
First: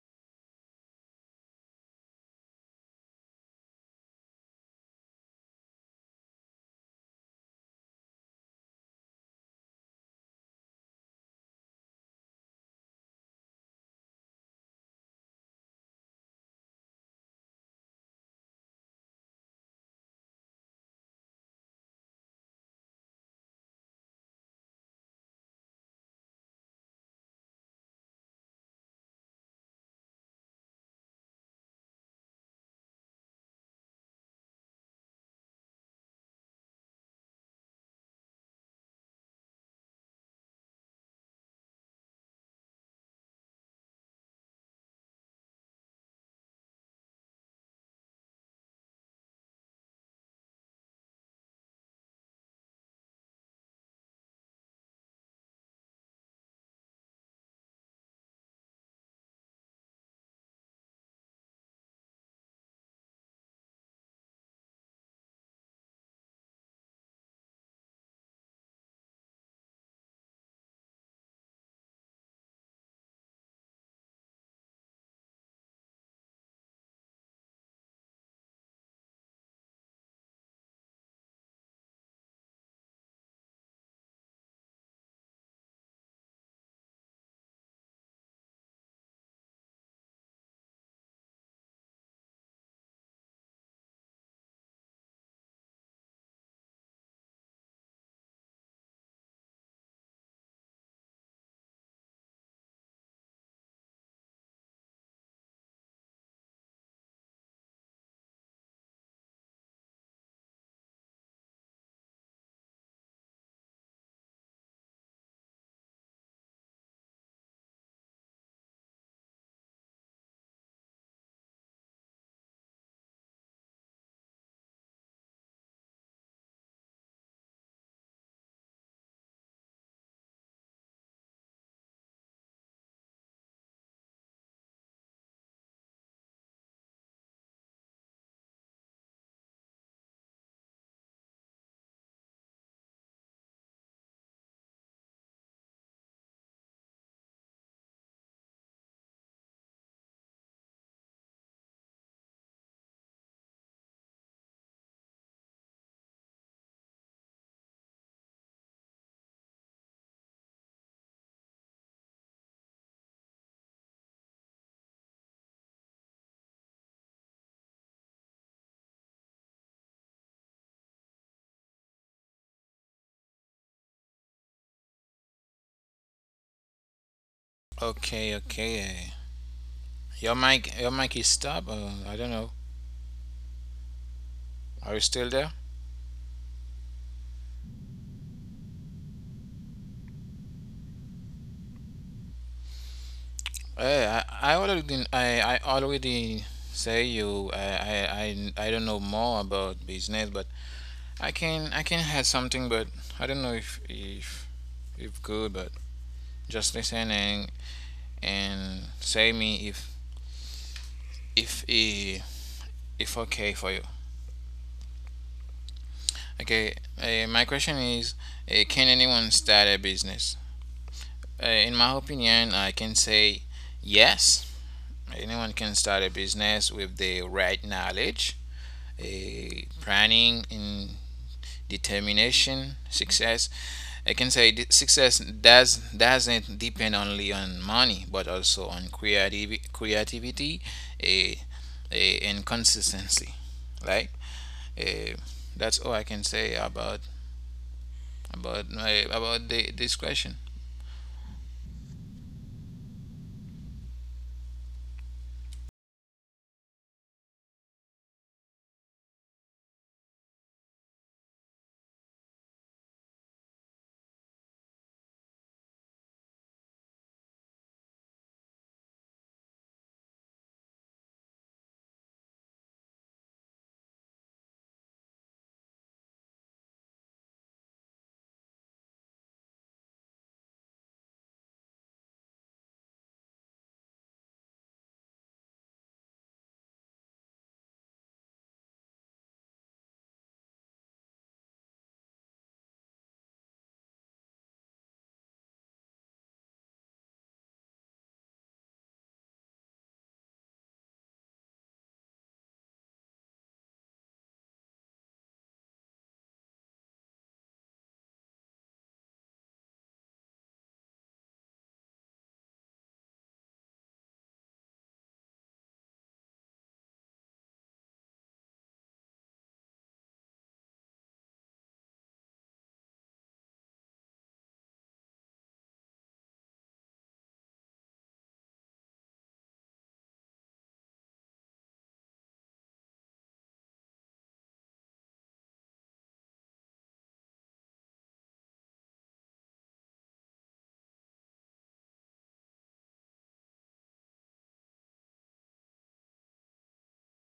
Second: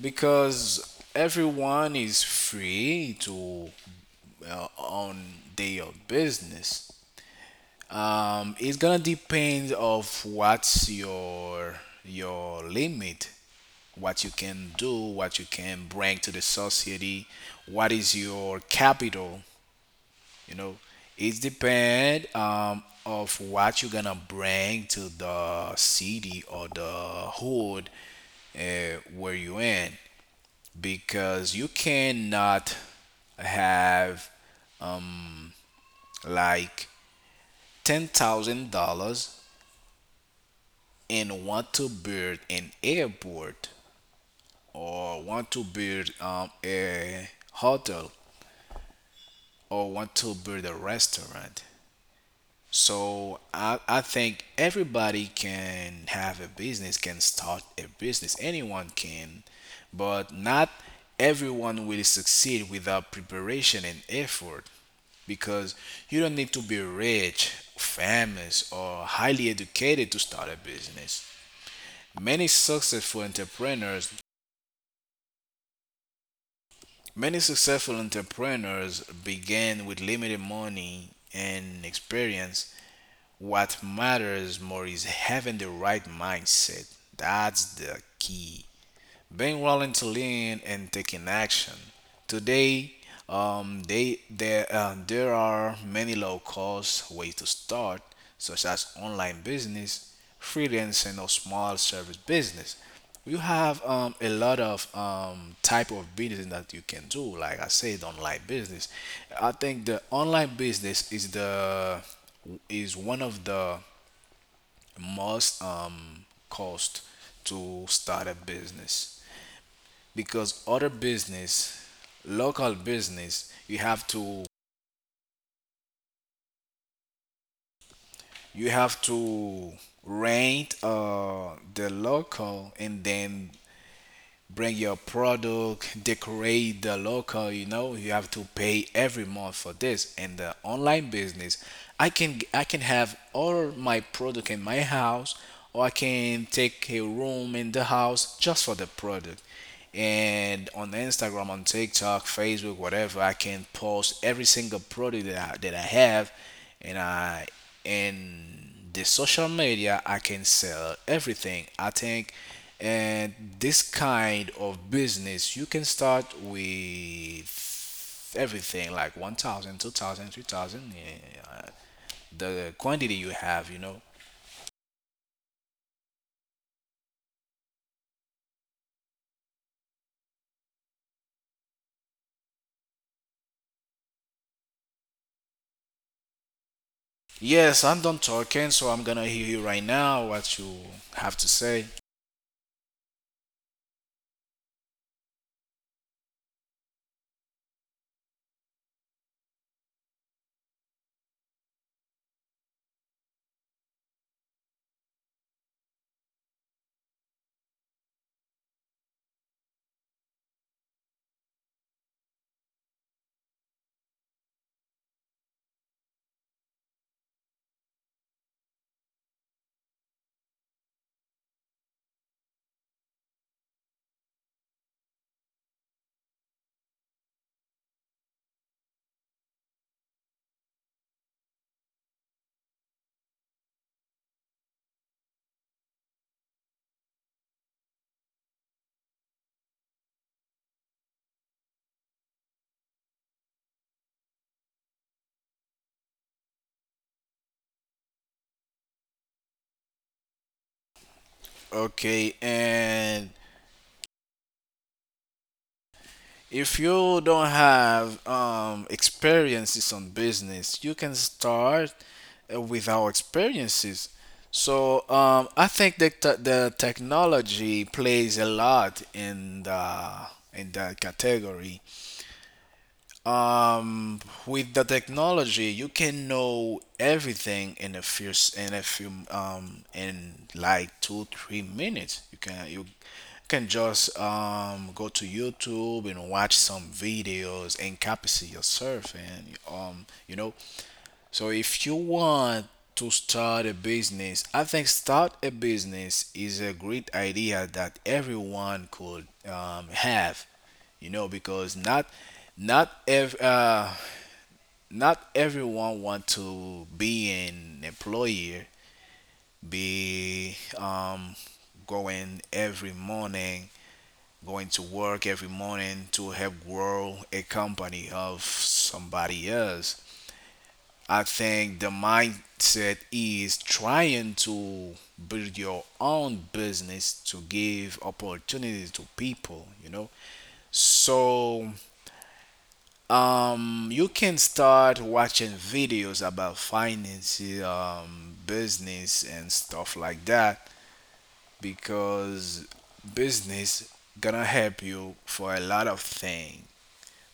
because everyone is free to own their business. It's gonna depend of what's your limit, what you can do, what you can bring to the society, what is your capital. You know, it depend of what you're gonna bring to the city or the hood where you in, because you cannot have um like $10,000 and want to build an airport or want to build a hotel or want to build a restaurant. So I think everybody can have a business, can start a business. Anyone can, but not everyone will succeed without preparation and effort, because you don't need to be rich, famous, or highly educated to start a business. Many successful entrepreneurs Many successful entrepreneurs began with limited money and experience. What matters more is having the right mindset. That's the key, being willing to learn and taking action. Today, there are many low-cost ways to start, such as online business, freelancing, or small service business. You have a lot of type of business that you can do. Like I said, online business. I think the online business is the is one of the most cost to start a business, because other business, local business, you have to rent the local, and then bring your product, decorate the local, you know, you have to pay every month for this. In the online business, I can have all my product in my house, or I can take a room in the house just for the product. And on Instagram, on TikTok, Facebook, whatever, I can post every single product that that I have, and I and the social media I can sell everything, I think. And this kind of business you can start with everything like 1,000, 2,000, 3,000. Yeah, the quantity you have, you know.
Okay. Okay. Eh. Your mic. Your mic is stopped. I don't know. Are you still there?
Yes, I'm done talking, so I'm gonna hear you right now what you have to say.
Hey, I already say you. I don't know more about business, but I can. I can have something, but I don't know if if good, but just listening and say me if if okay for you. Okay, my question is, can anyone start a business? In my opinion, I can say yes. Anyone can start a business with the right knowledge, planning, and determination, success. I can say that success doesn't depend only on money, but also on creativity, a, a and consistency. Right? Uh, that's all I can say about this question.
Okay, and if you don't have experiences on business, you can start with our experiences. So I think that the technology plays a lot in the in that category, um, with the technology, you can know everything in a few s- in a few in like 2 3 minutes. You can just go to YouTube and watch some videos and capacity yourself and you know. So if you want to start a business, I think start a business is a great idea that everyone could have because not ev- uh, not everyone want to be an employer, be going every morning, going to work every morning to help grow a company of somebody else. I think the mindset is trying to build your own business to give opportunities to people, you know. So you can start watching videos about finance, business, and stuff like that because business gonna help you for a lot of things.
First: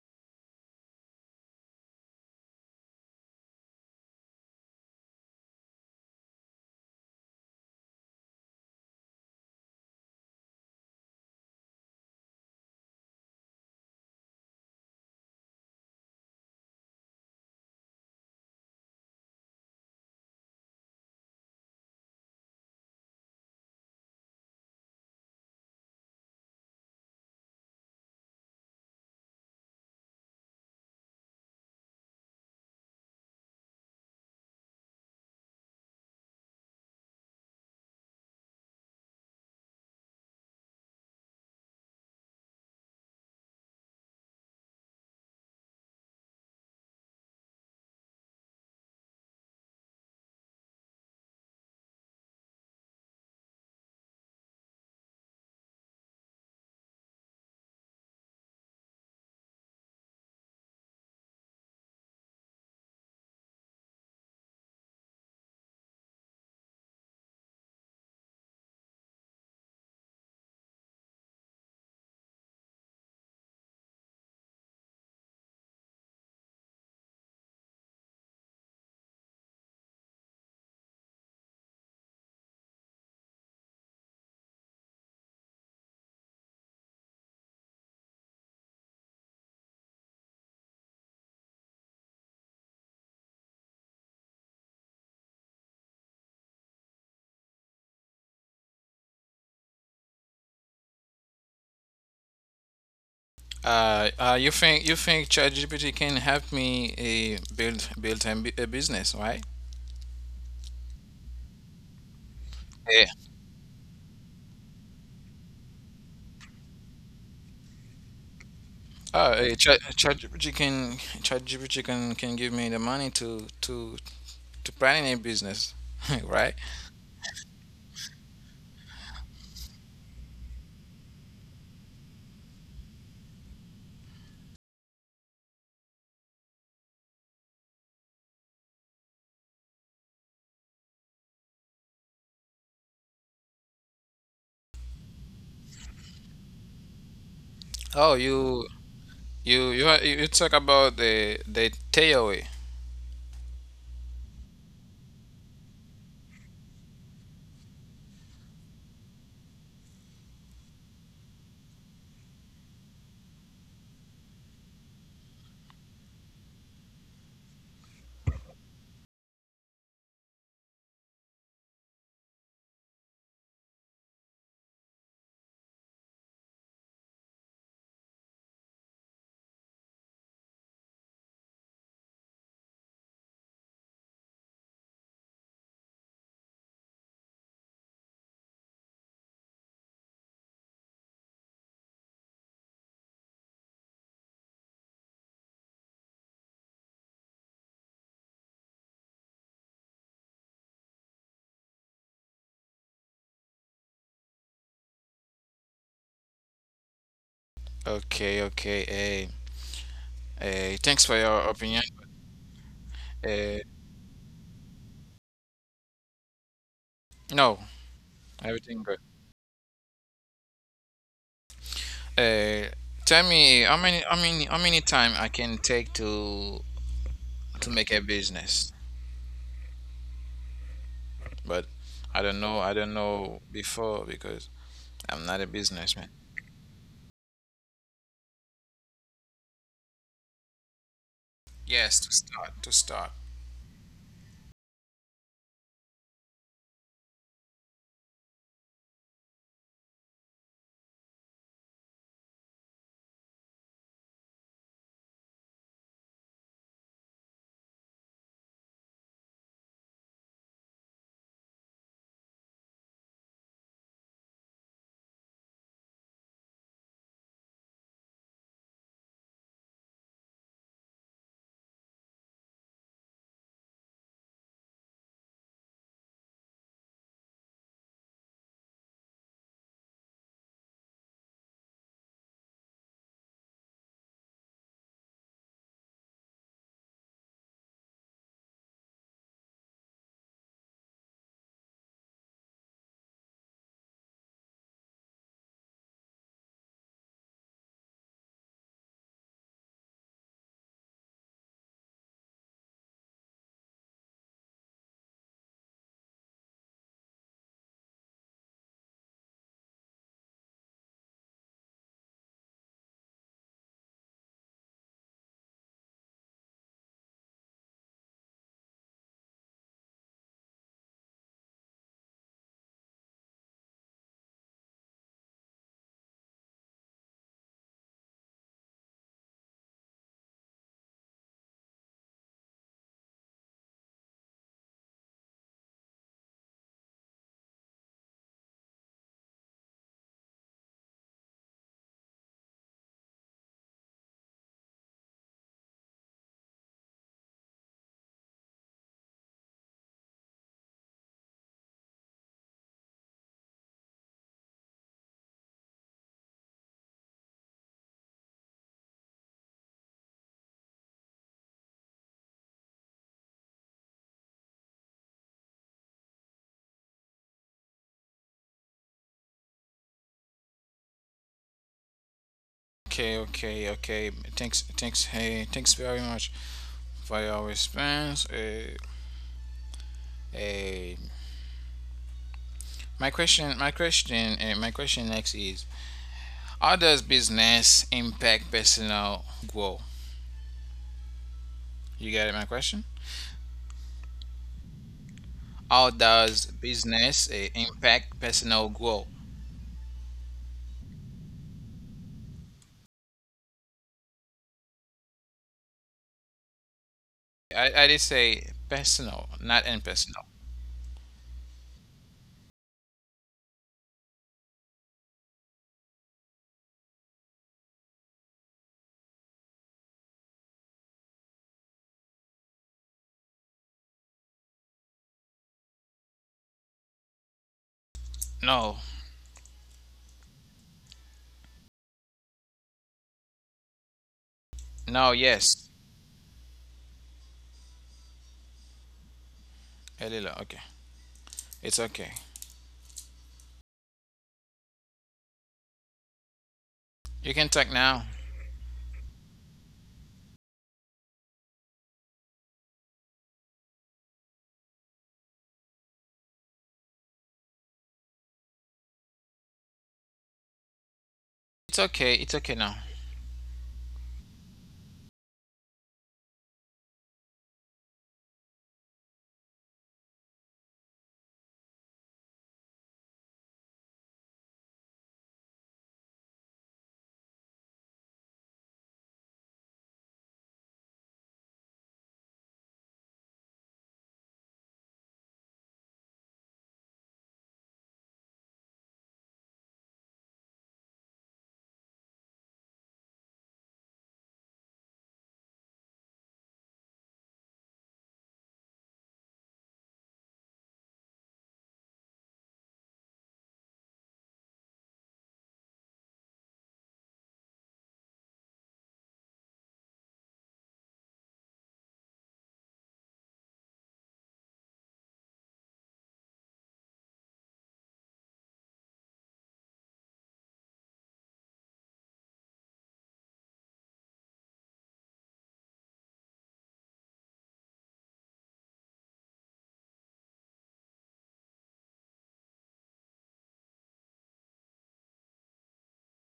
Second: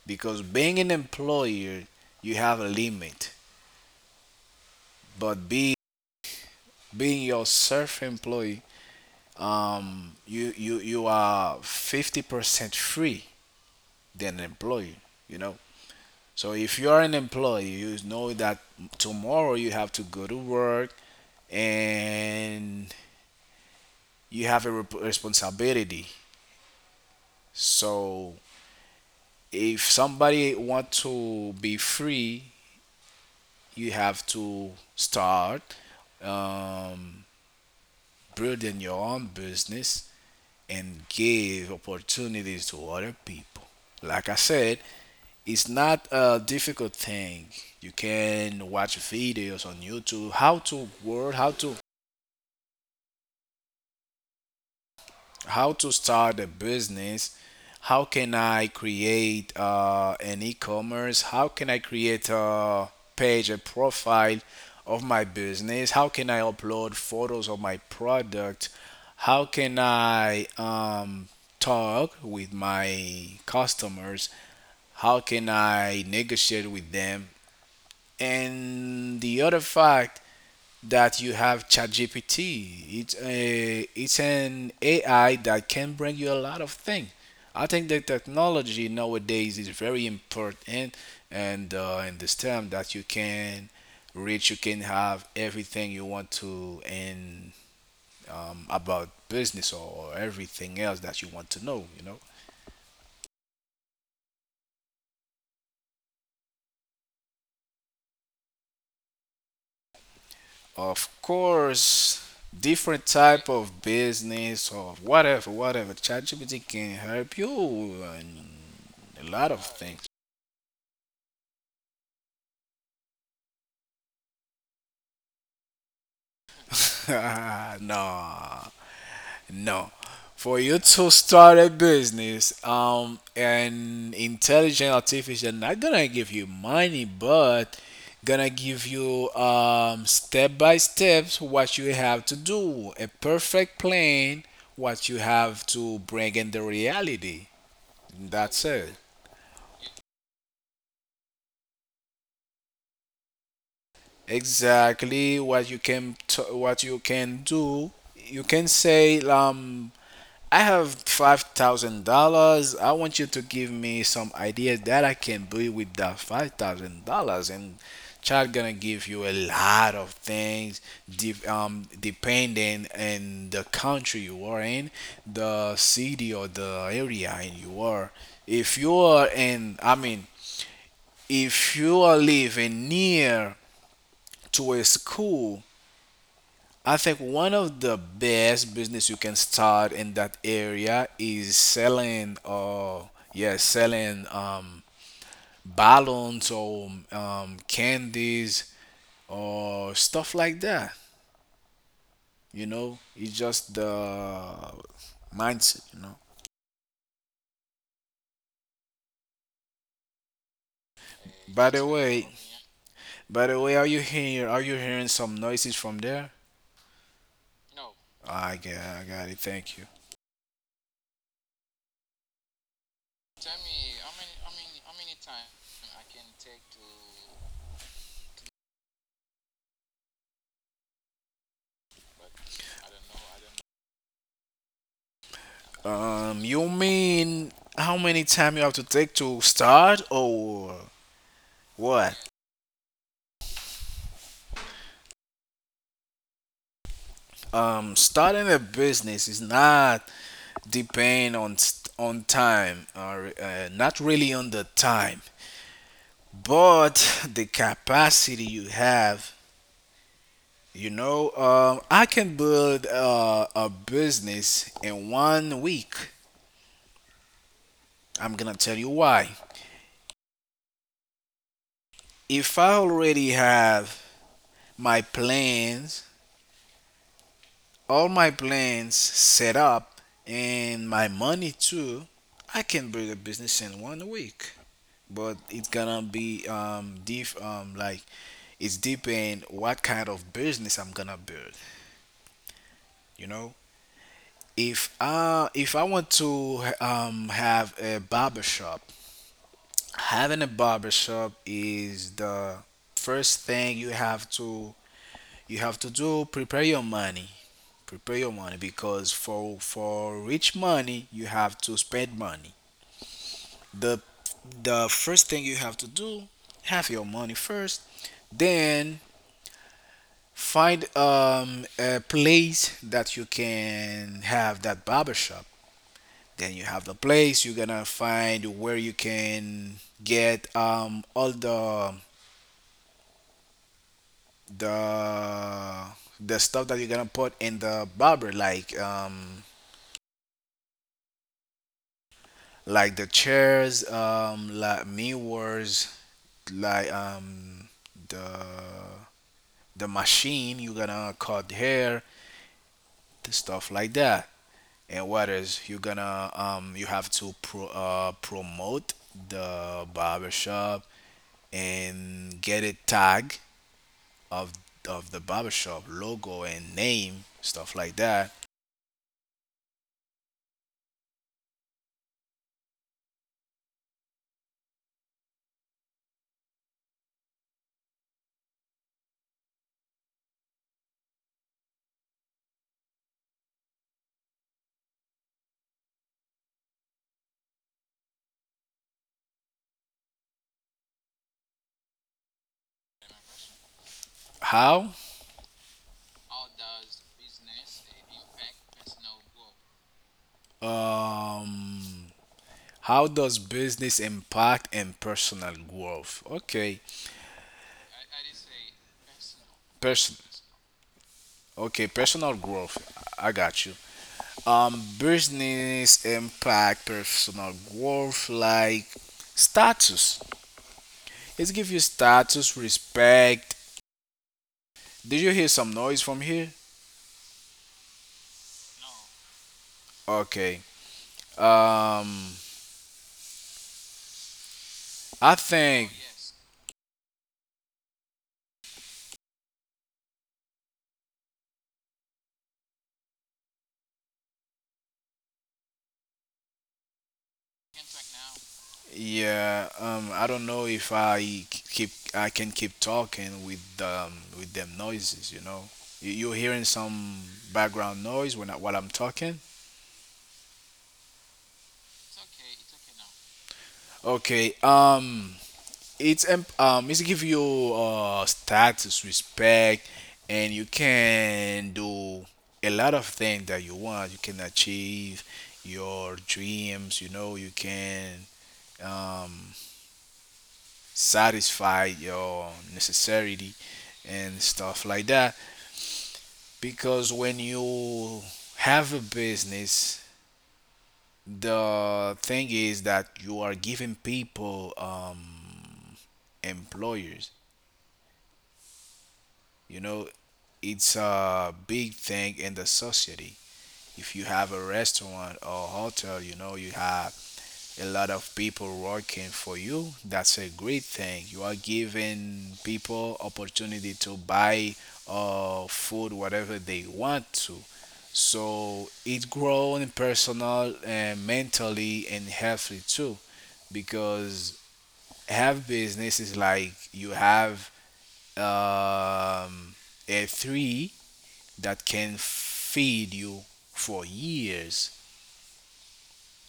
Because being an employer, you have a limit, but be being your self-employed, you are 50% free than an employee. You know, so if you are an employee, you know that tomorrow you have to go to work and you have a responsibility. So if somebody want to be free, you have to start um, building your own business and give opportunities to other people. Like I said, it's not a difficult thing. You can watch videos on YouTube how to work, how to start a business, how can I create an e-commerce, how can I create a page, a profile of my business, how can I upload photos of my product, how can I talk with my customers, how can I negotiate with them. And the other fact that you have ChatGPT. It's it's an AI that can bring you a lot of things. I think the technology nowadays is very important, and in this term that you can reach, you can have everything you want to in about business or everything else that you want to know. You know.
You think you think ChatGPT can help me build a business, right?
Of course, different
Yeah.
type of business or whatever, whatever. ChatGPT can help you and
Oh,
a lot of things.
ChatGPT can give me the money to to planning a business, [laughs] right?
[laughs] No, no. For you to start a business, an intelligent artificial not gonna give you money, but gonna give you step by steps what you have to do, a perfect plan, what you have to bring in the reality.
Oh,
That's it.
you you talk about the theory.
Exactly what you what you can do. You can say, I have $5,000. I want you to give me some ideas that I can do with that $5,000, and child gonna give you a lot of things, depending on the country you are in, the city or the area in you are. If you are in, I mean, if you are living near to a school, I think one of the best business you can start in that area is selling yeah, selling balloons or candies or stuff like that. You know, it's just the mindset, you know.
Okay, okay. Thanks for your
By the
opinion.
way, by the way,
Uh,
are you here? Are you hearing some noises from there?
no, everything
I
good.
got it. Thank you.
Uh, tell me how many how many time I can take to make a business, but I don't know before because I'm not a businessman.
You mean how many time you have to take to start or
Yes,
what?
to start.
Starting a business is not depend on time, or not really on the time, but [laughs] the capacity you have. You know, I can build a business in 1 week. I'm gonna tell you why. If I already have my plans, all my plans set up and my money too, I can build a business in 1 week. But it's gonna be diff like it's depend what kind of business I'm gonna build. You know, if I want to have a barber shop, having a barber shop is the first thing you have to, you have to do prepare your money, prepare your money because for rich money you have to spend money. the the first thing you have to do, have your money first, then find a place that you can have that barber shop. Then you have the place, you're gonna find where you can get all the the stuff that you're gonna put in the barber, like the chairs, like mirrors, like the the machine you're gonna cut hair, the stuff like that. And what you're gonna you have to promote the barbershop and get a tag of of the barbershop logo and name, stuff like that.
Okay, okay, okay. Hey, thanks very much for your response. Hey, my question next is: How does business impact personal growth? You get it, my question?
How?
How does business impact personal growth?
Um, how does business impact and personal growth? Okay,
I did say personal, not
person.
impersonal.
Okay, personal growth. I got you. Business impact personal growth like status. It gives you status, respect. Did you hear some noise from here?
No,
Okay. Um, I
no,
think
yes, a little. Okay, it's okay. You can talk now.
yeah. I don't know if I c- keep I can keep talking with them noises. You know, you, you're hearing some background noise when I, while I'm talking.
It's okay. It's okay now.
Okay. It's it's give you status, respect, and you can do a lot of things that you want. You can achieve your dreams, you know. You can um satisfy your necessity and stuff like that, because when you have a business, the thing is that you are giving people employers. You know, it's a big thing in the society. If you have a restaurant or hotel, you know, you have a lot of people working for you. That's a great thing. You are giving people opportunity to buy food, whatever they want to. So it grown personal and mentally and healthy too, because have business is like you have um, a three that can feed you for years.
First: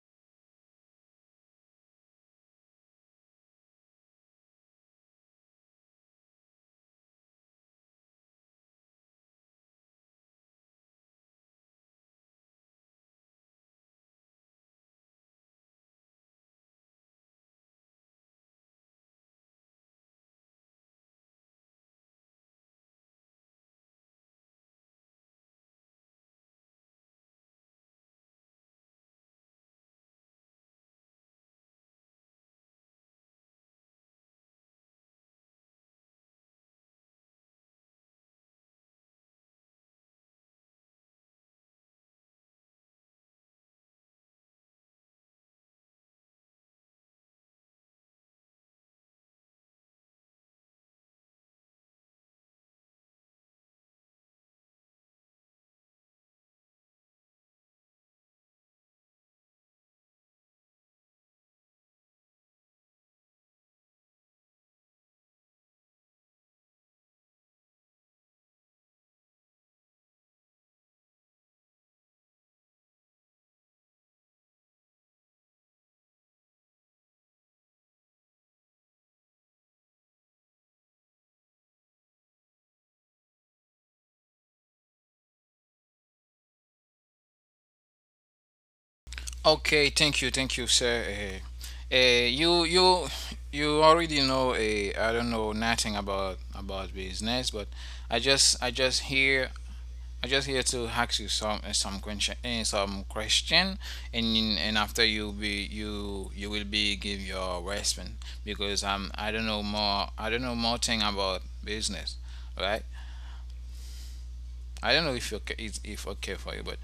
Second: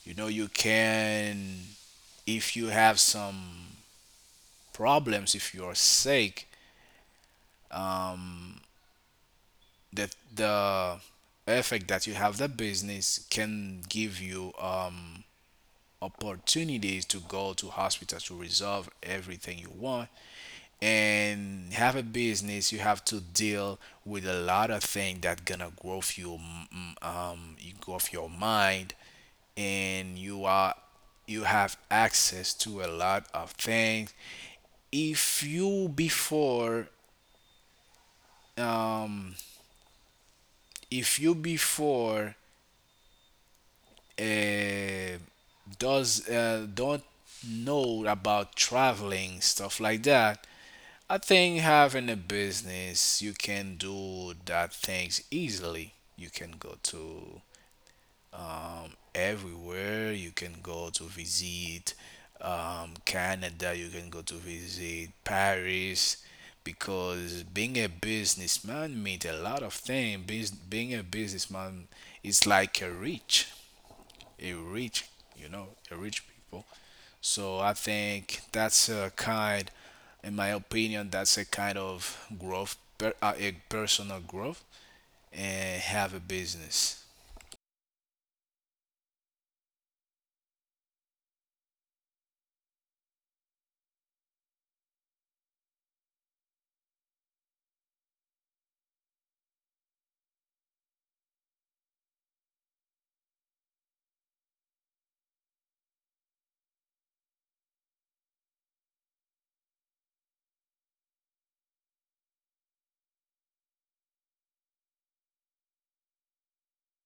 You know, you can, if you have some problems, if you're sick, that the effect that you have the business can give you opportunities to go to hospital to resolve everything you want. And have a business, you have to deal with a lot of things that gonna grow your you grow your mind, and you are, you have access to a lot of things. If you before, if you before uh, does don't know about traveling, stuff like that, I think having a business, you can do that things easily. You can go to everywhere. You can go to visit Canada. You can go to visit Paris, because being a businessman means a lot of things. Bus Being a businessman is like a rich, you know, a rich people. So I think that's a kind, in my opinion, that's a kind of growth, a personal growth, and have a business.
Okay, thank you, sir. Uh, uh, you you you already know. I don't know nothing about about business, but I just I just here I just here to ask you some some question, and and after you will be give your response because I don't know more I don't know more thing about business, right? I don't know if okay it's if okay for you, but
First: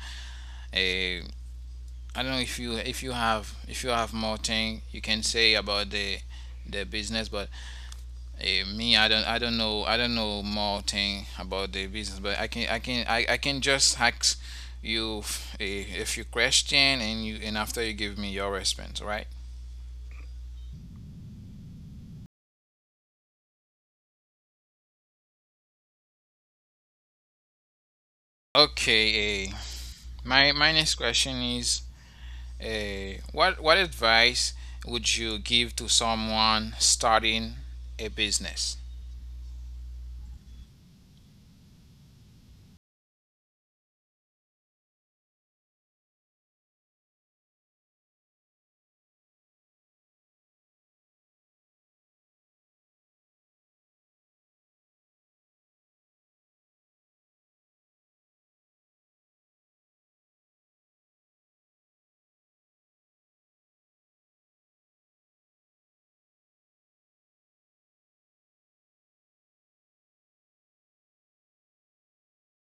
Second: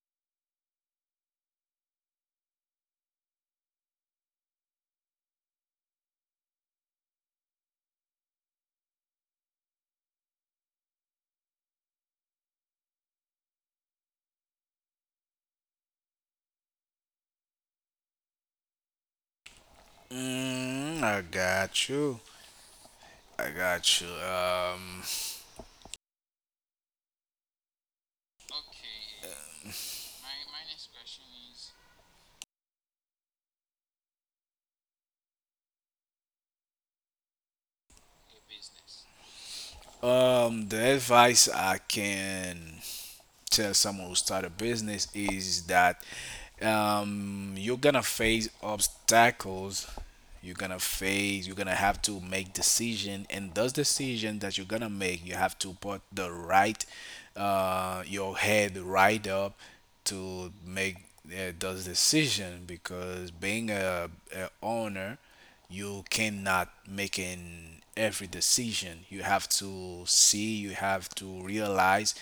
uh, I don't know if you if you have more thing you can say about the business, but me I don't I don't know more thing about the business, but I can just ask you a few question and you and after you give me your response, right?
Mm, I got you. I got you.
Okay, my my next question is, what advice would you give to someone starting a business?
The advice I can tell someone who start a business is that you're gonna face obstacles, you're gonna have to make decision, and those decisions that you're gonna make, you have to put the right your head right up to make those decision. Because being a owner, you cannot make making every decision. You have to see, you have to realize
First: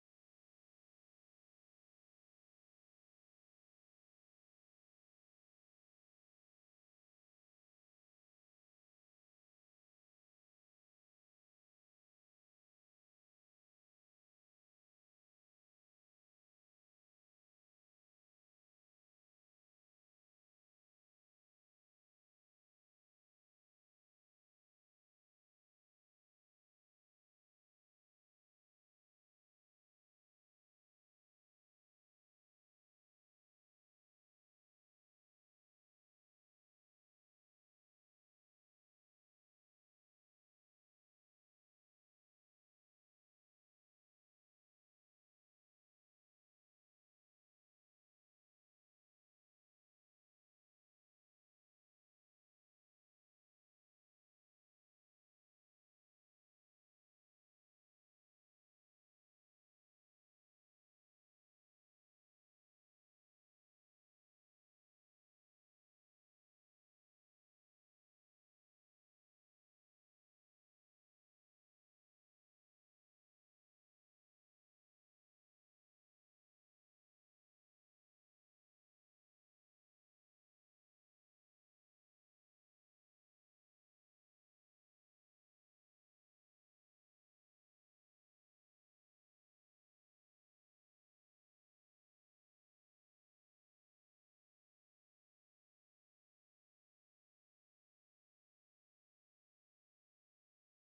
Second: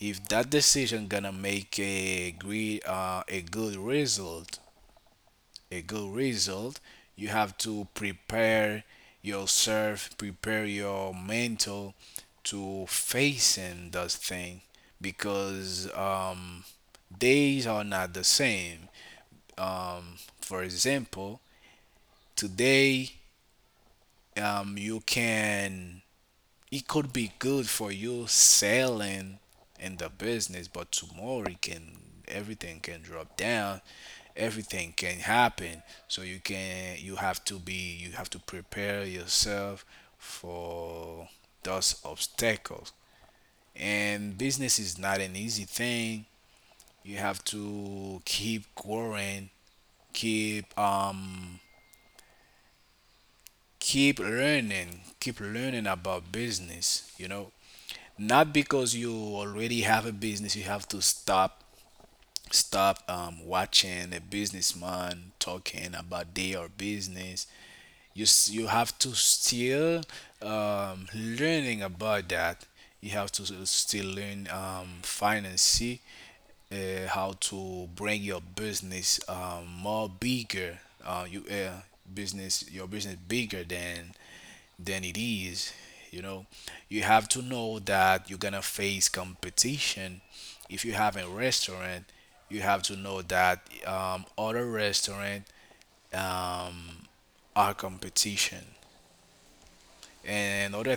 if that decision gonna make a great a good result, a good result. You have to prepare yourself, prepare your mental to facing those thing, because days are not the same. Um, for example, today you can, it could be good for you selling in the business, but tomorrow it can, everything can drop down, everything can happen. So you have to be, you have to prepare yourself for those obstacles. And business is not an easy thing. You have to keep growing, keep keep learning, keep learning about business, you know. Not because you already have a business, you have to stop stop watching a businessman talking about their business. You have to still learning about that. You have to still learn finance, how to bring your business more bigger. You business, your business bigger than it is. You know, you have to know that you're gonna face competition. If you have a restaurant, you have to know that other restaurant, um, are competition. And other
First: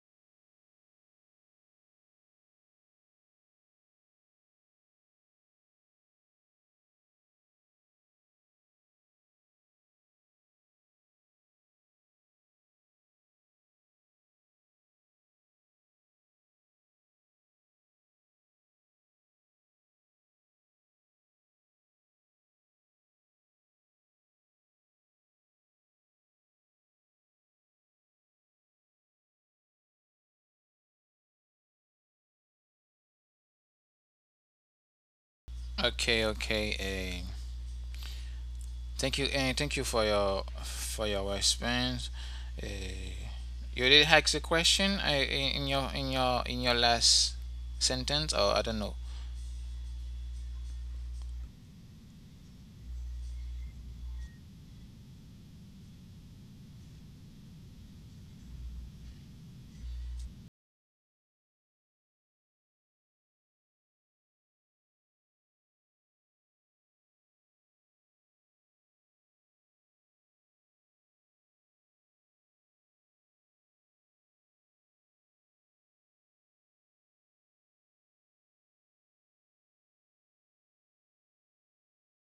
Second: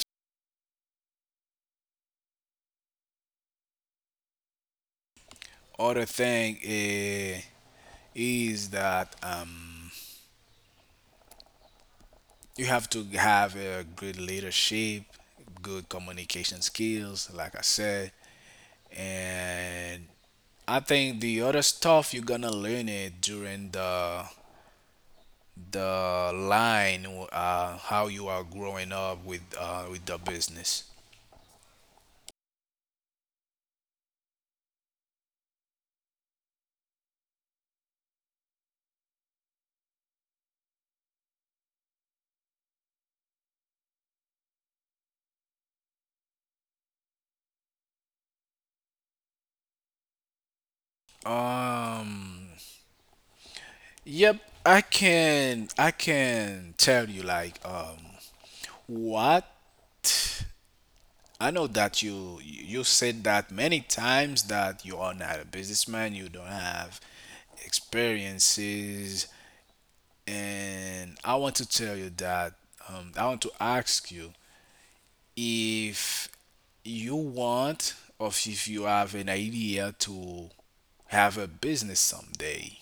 other thing is that you have to have a good leadership, good communication skills, like I said, and I think the other stuff you're gonna learn it during the line, how you are growing up with the business.
Okay, okay. Thank you, and thank you for your response. Uh, you did ask a question uh, in your last sentence, or I don't know.
um yep, I can tell you like what I know that you said that many times that you are not a businessman, you don't have experiences, and I want to tell you that I want to ask you if you want or if you have an idea to have a business someday.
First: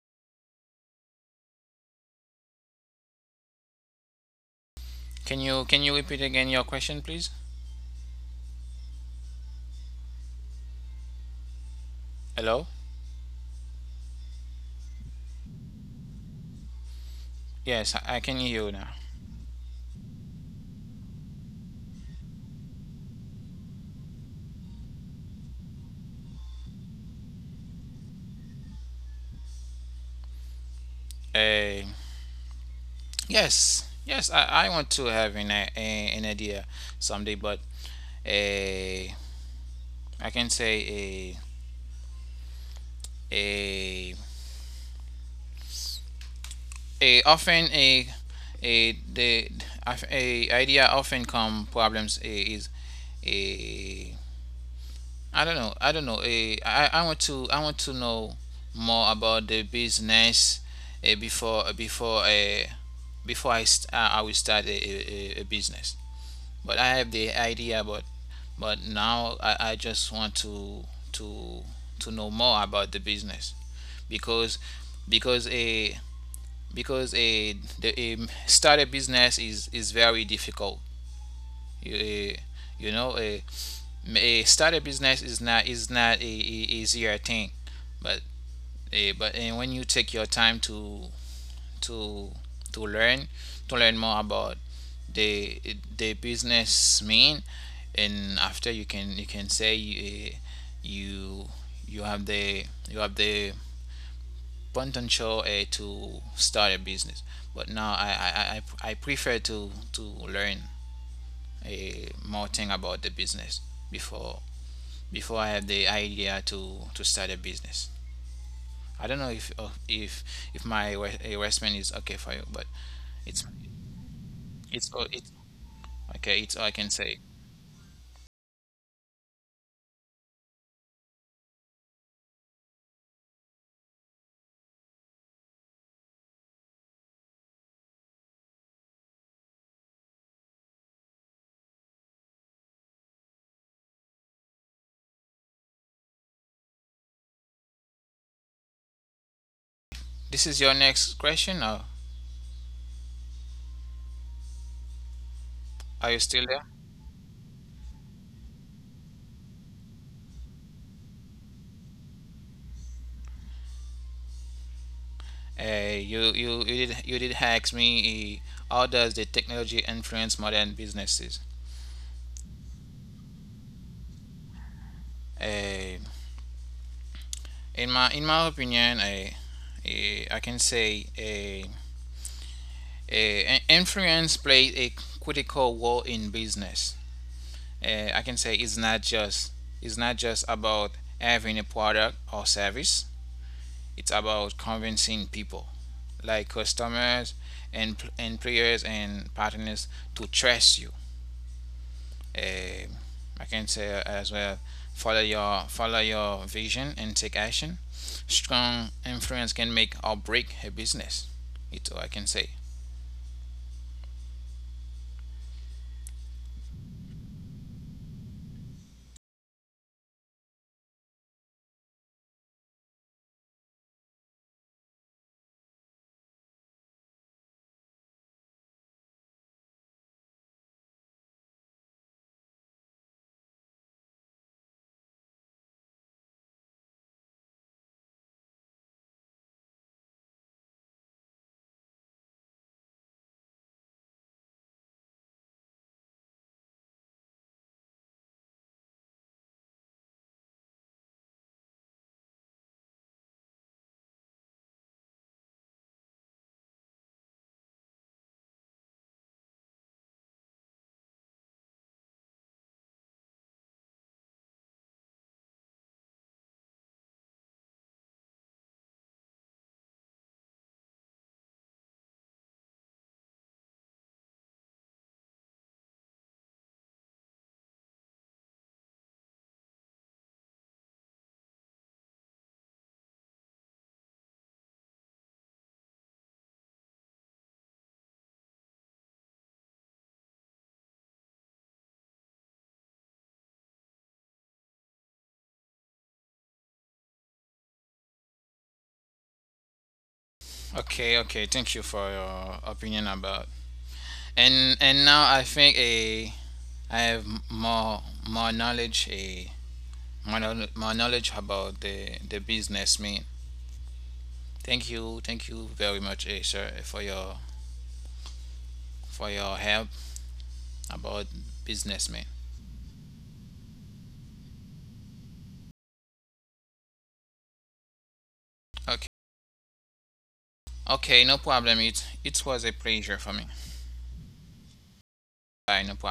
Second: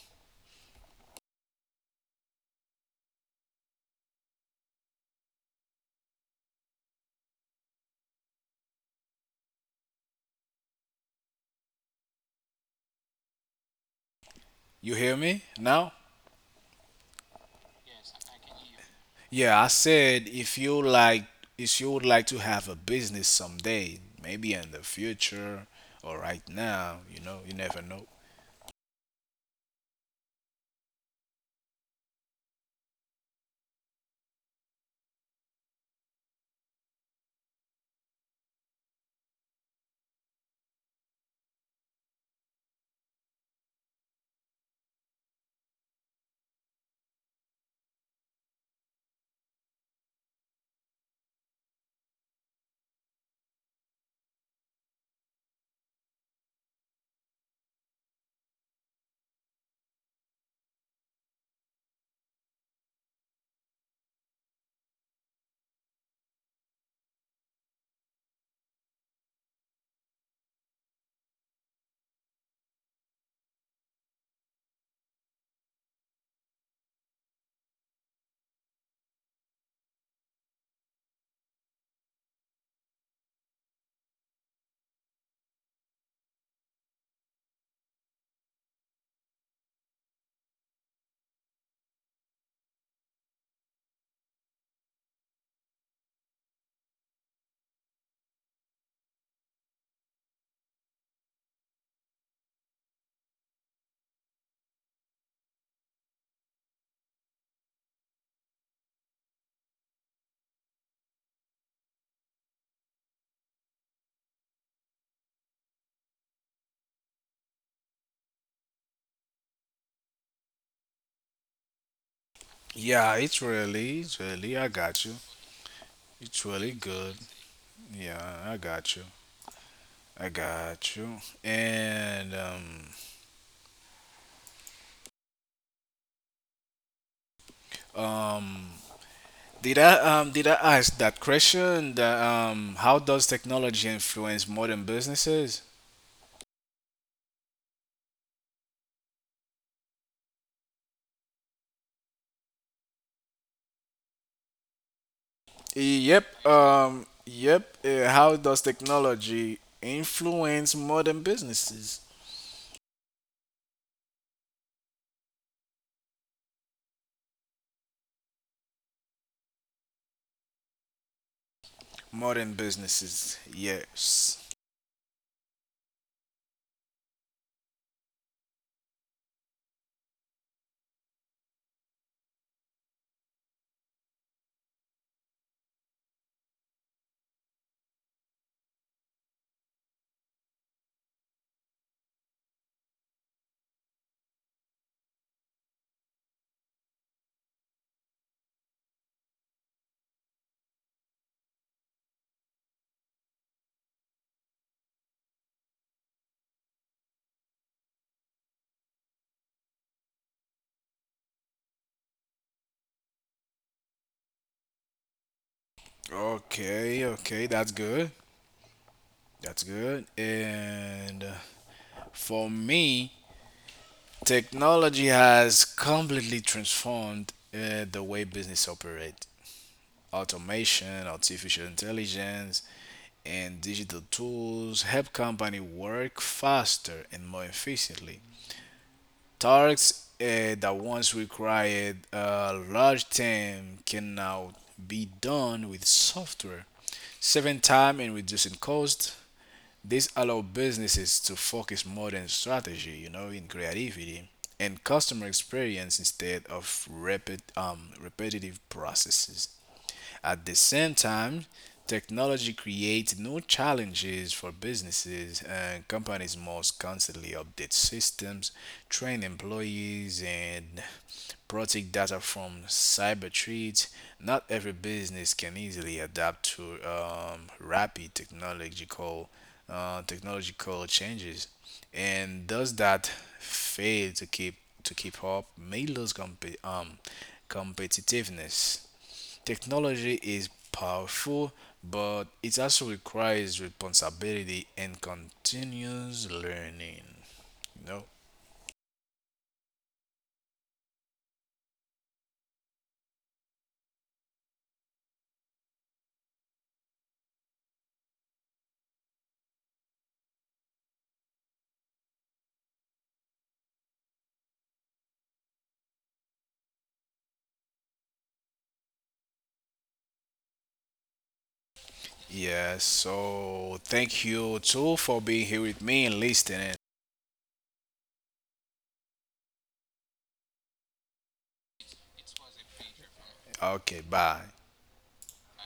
Can you repeat again your question, please? Hello.
You hear me now?
Yes, I can hear you now.
Yeah, I said if you like, if you would like to have a business someday, maybe in the future or right now, you know, you never know.
Uh, yes, yes, I want to have an idea someday, but uh, I can say a a often a the a idea often come problems is a I don't know a I want to know more about the business before before I will start a a business but I have the idea but now I just want to to know more about the business because because a because a the start a business is very difficult. You, uh, you know, a start a business is not a easier thing, but but and when you take your time to to learn to learn more about the the business mean, and after you can say you you have the potential to start a business. But now I prefer to learn a more thing about the business before before I have the idea to start a business. I don't know if if my investment is okay for you, but it's
Yeah, it's
it's
really,
all
I
it
got you.
okay. It's all I
It's
can
really
say.
good. Yeah, I got you. I got you. And um did I ask that question? That, how does technology influence modern businesses?
This is your next question. Or are you still there?
Yep, yep. How does technology influence modern businesses?
You did ask me. How does the technology influence modern businesses?
Modern businesses, yes.
Uh, in my opinion, I can say influence plays a critical role in business. I can say it's not just about having a product or service. It's about convincing people, like customers and players and partners, to trust you. Uh, I can say as well follow your vision and take action. Strong influence can make or break a business. It's all I can say.
Okay, okay, that's good. That's good. And for me, technology has completely transformed the way business operate. Automation, artificial intelligence, and digital tools help companies work faster and more efficiently. Tasks that once required a large team can now be done with software, saving time and reducing cost. This allows businesses to focus more on strategy, you know, in creativity and customer experience instead of repetitive processes. At the same time, technology creates new challenges for businesses, and companies must constantly update systems, train employees, and protect data from cyber threats. Not every business can easily adapt to rapid technological technological changes, and those that fail to keep up may lose competitiveness. Technology is powerful, but it also requires responsibility and continuous learning. You know?
Okay, okay. Thank you for your opinion about. And now I think a I have more knowledge more knowledge about the business mean. Thank you very much, eh, sir, for your help about businessman.
Yeah, so thank you too for being here with me and listening.
Okay. Okay, no problem. It was a pleasure for me.
Okay, bye.
Bye, no problem.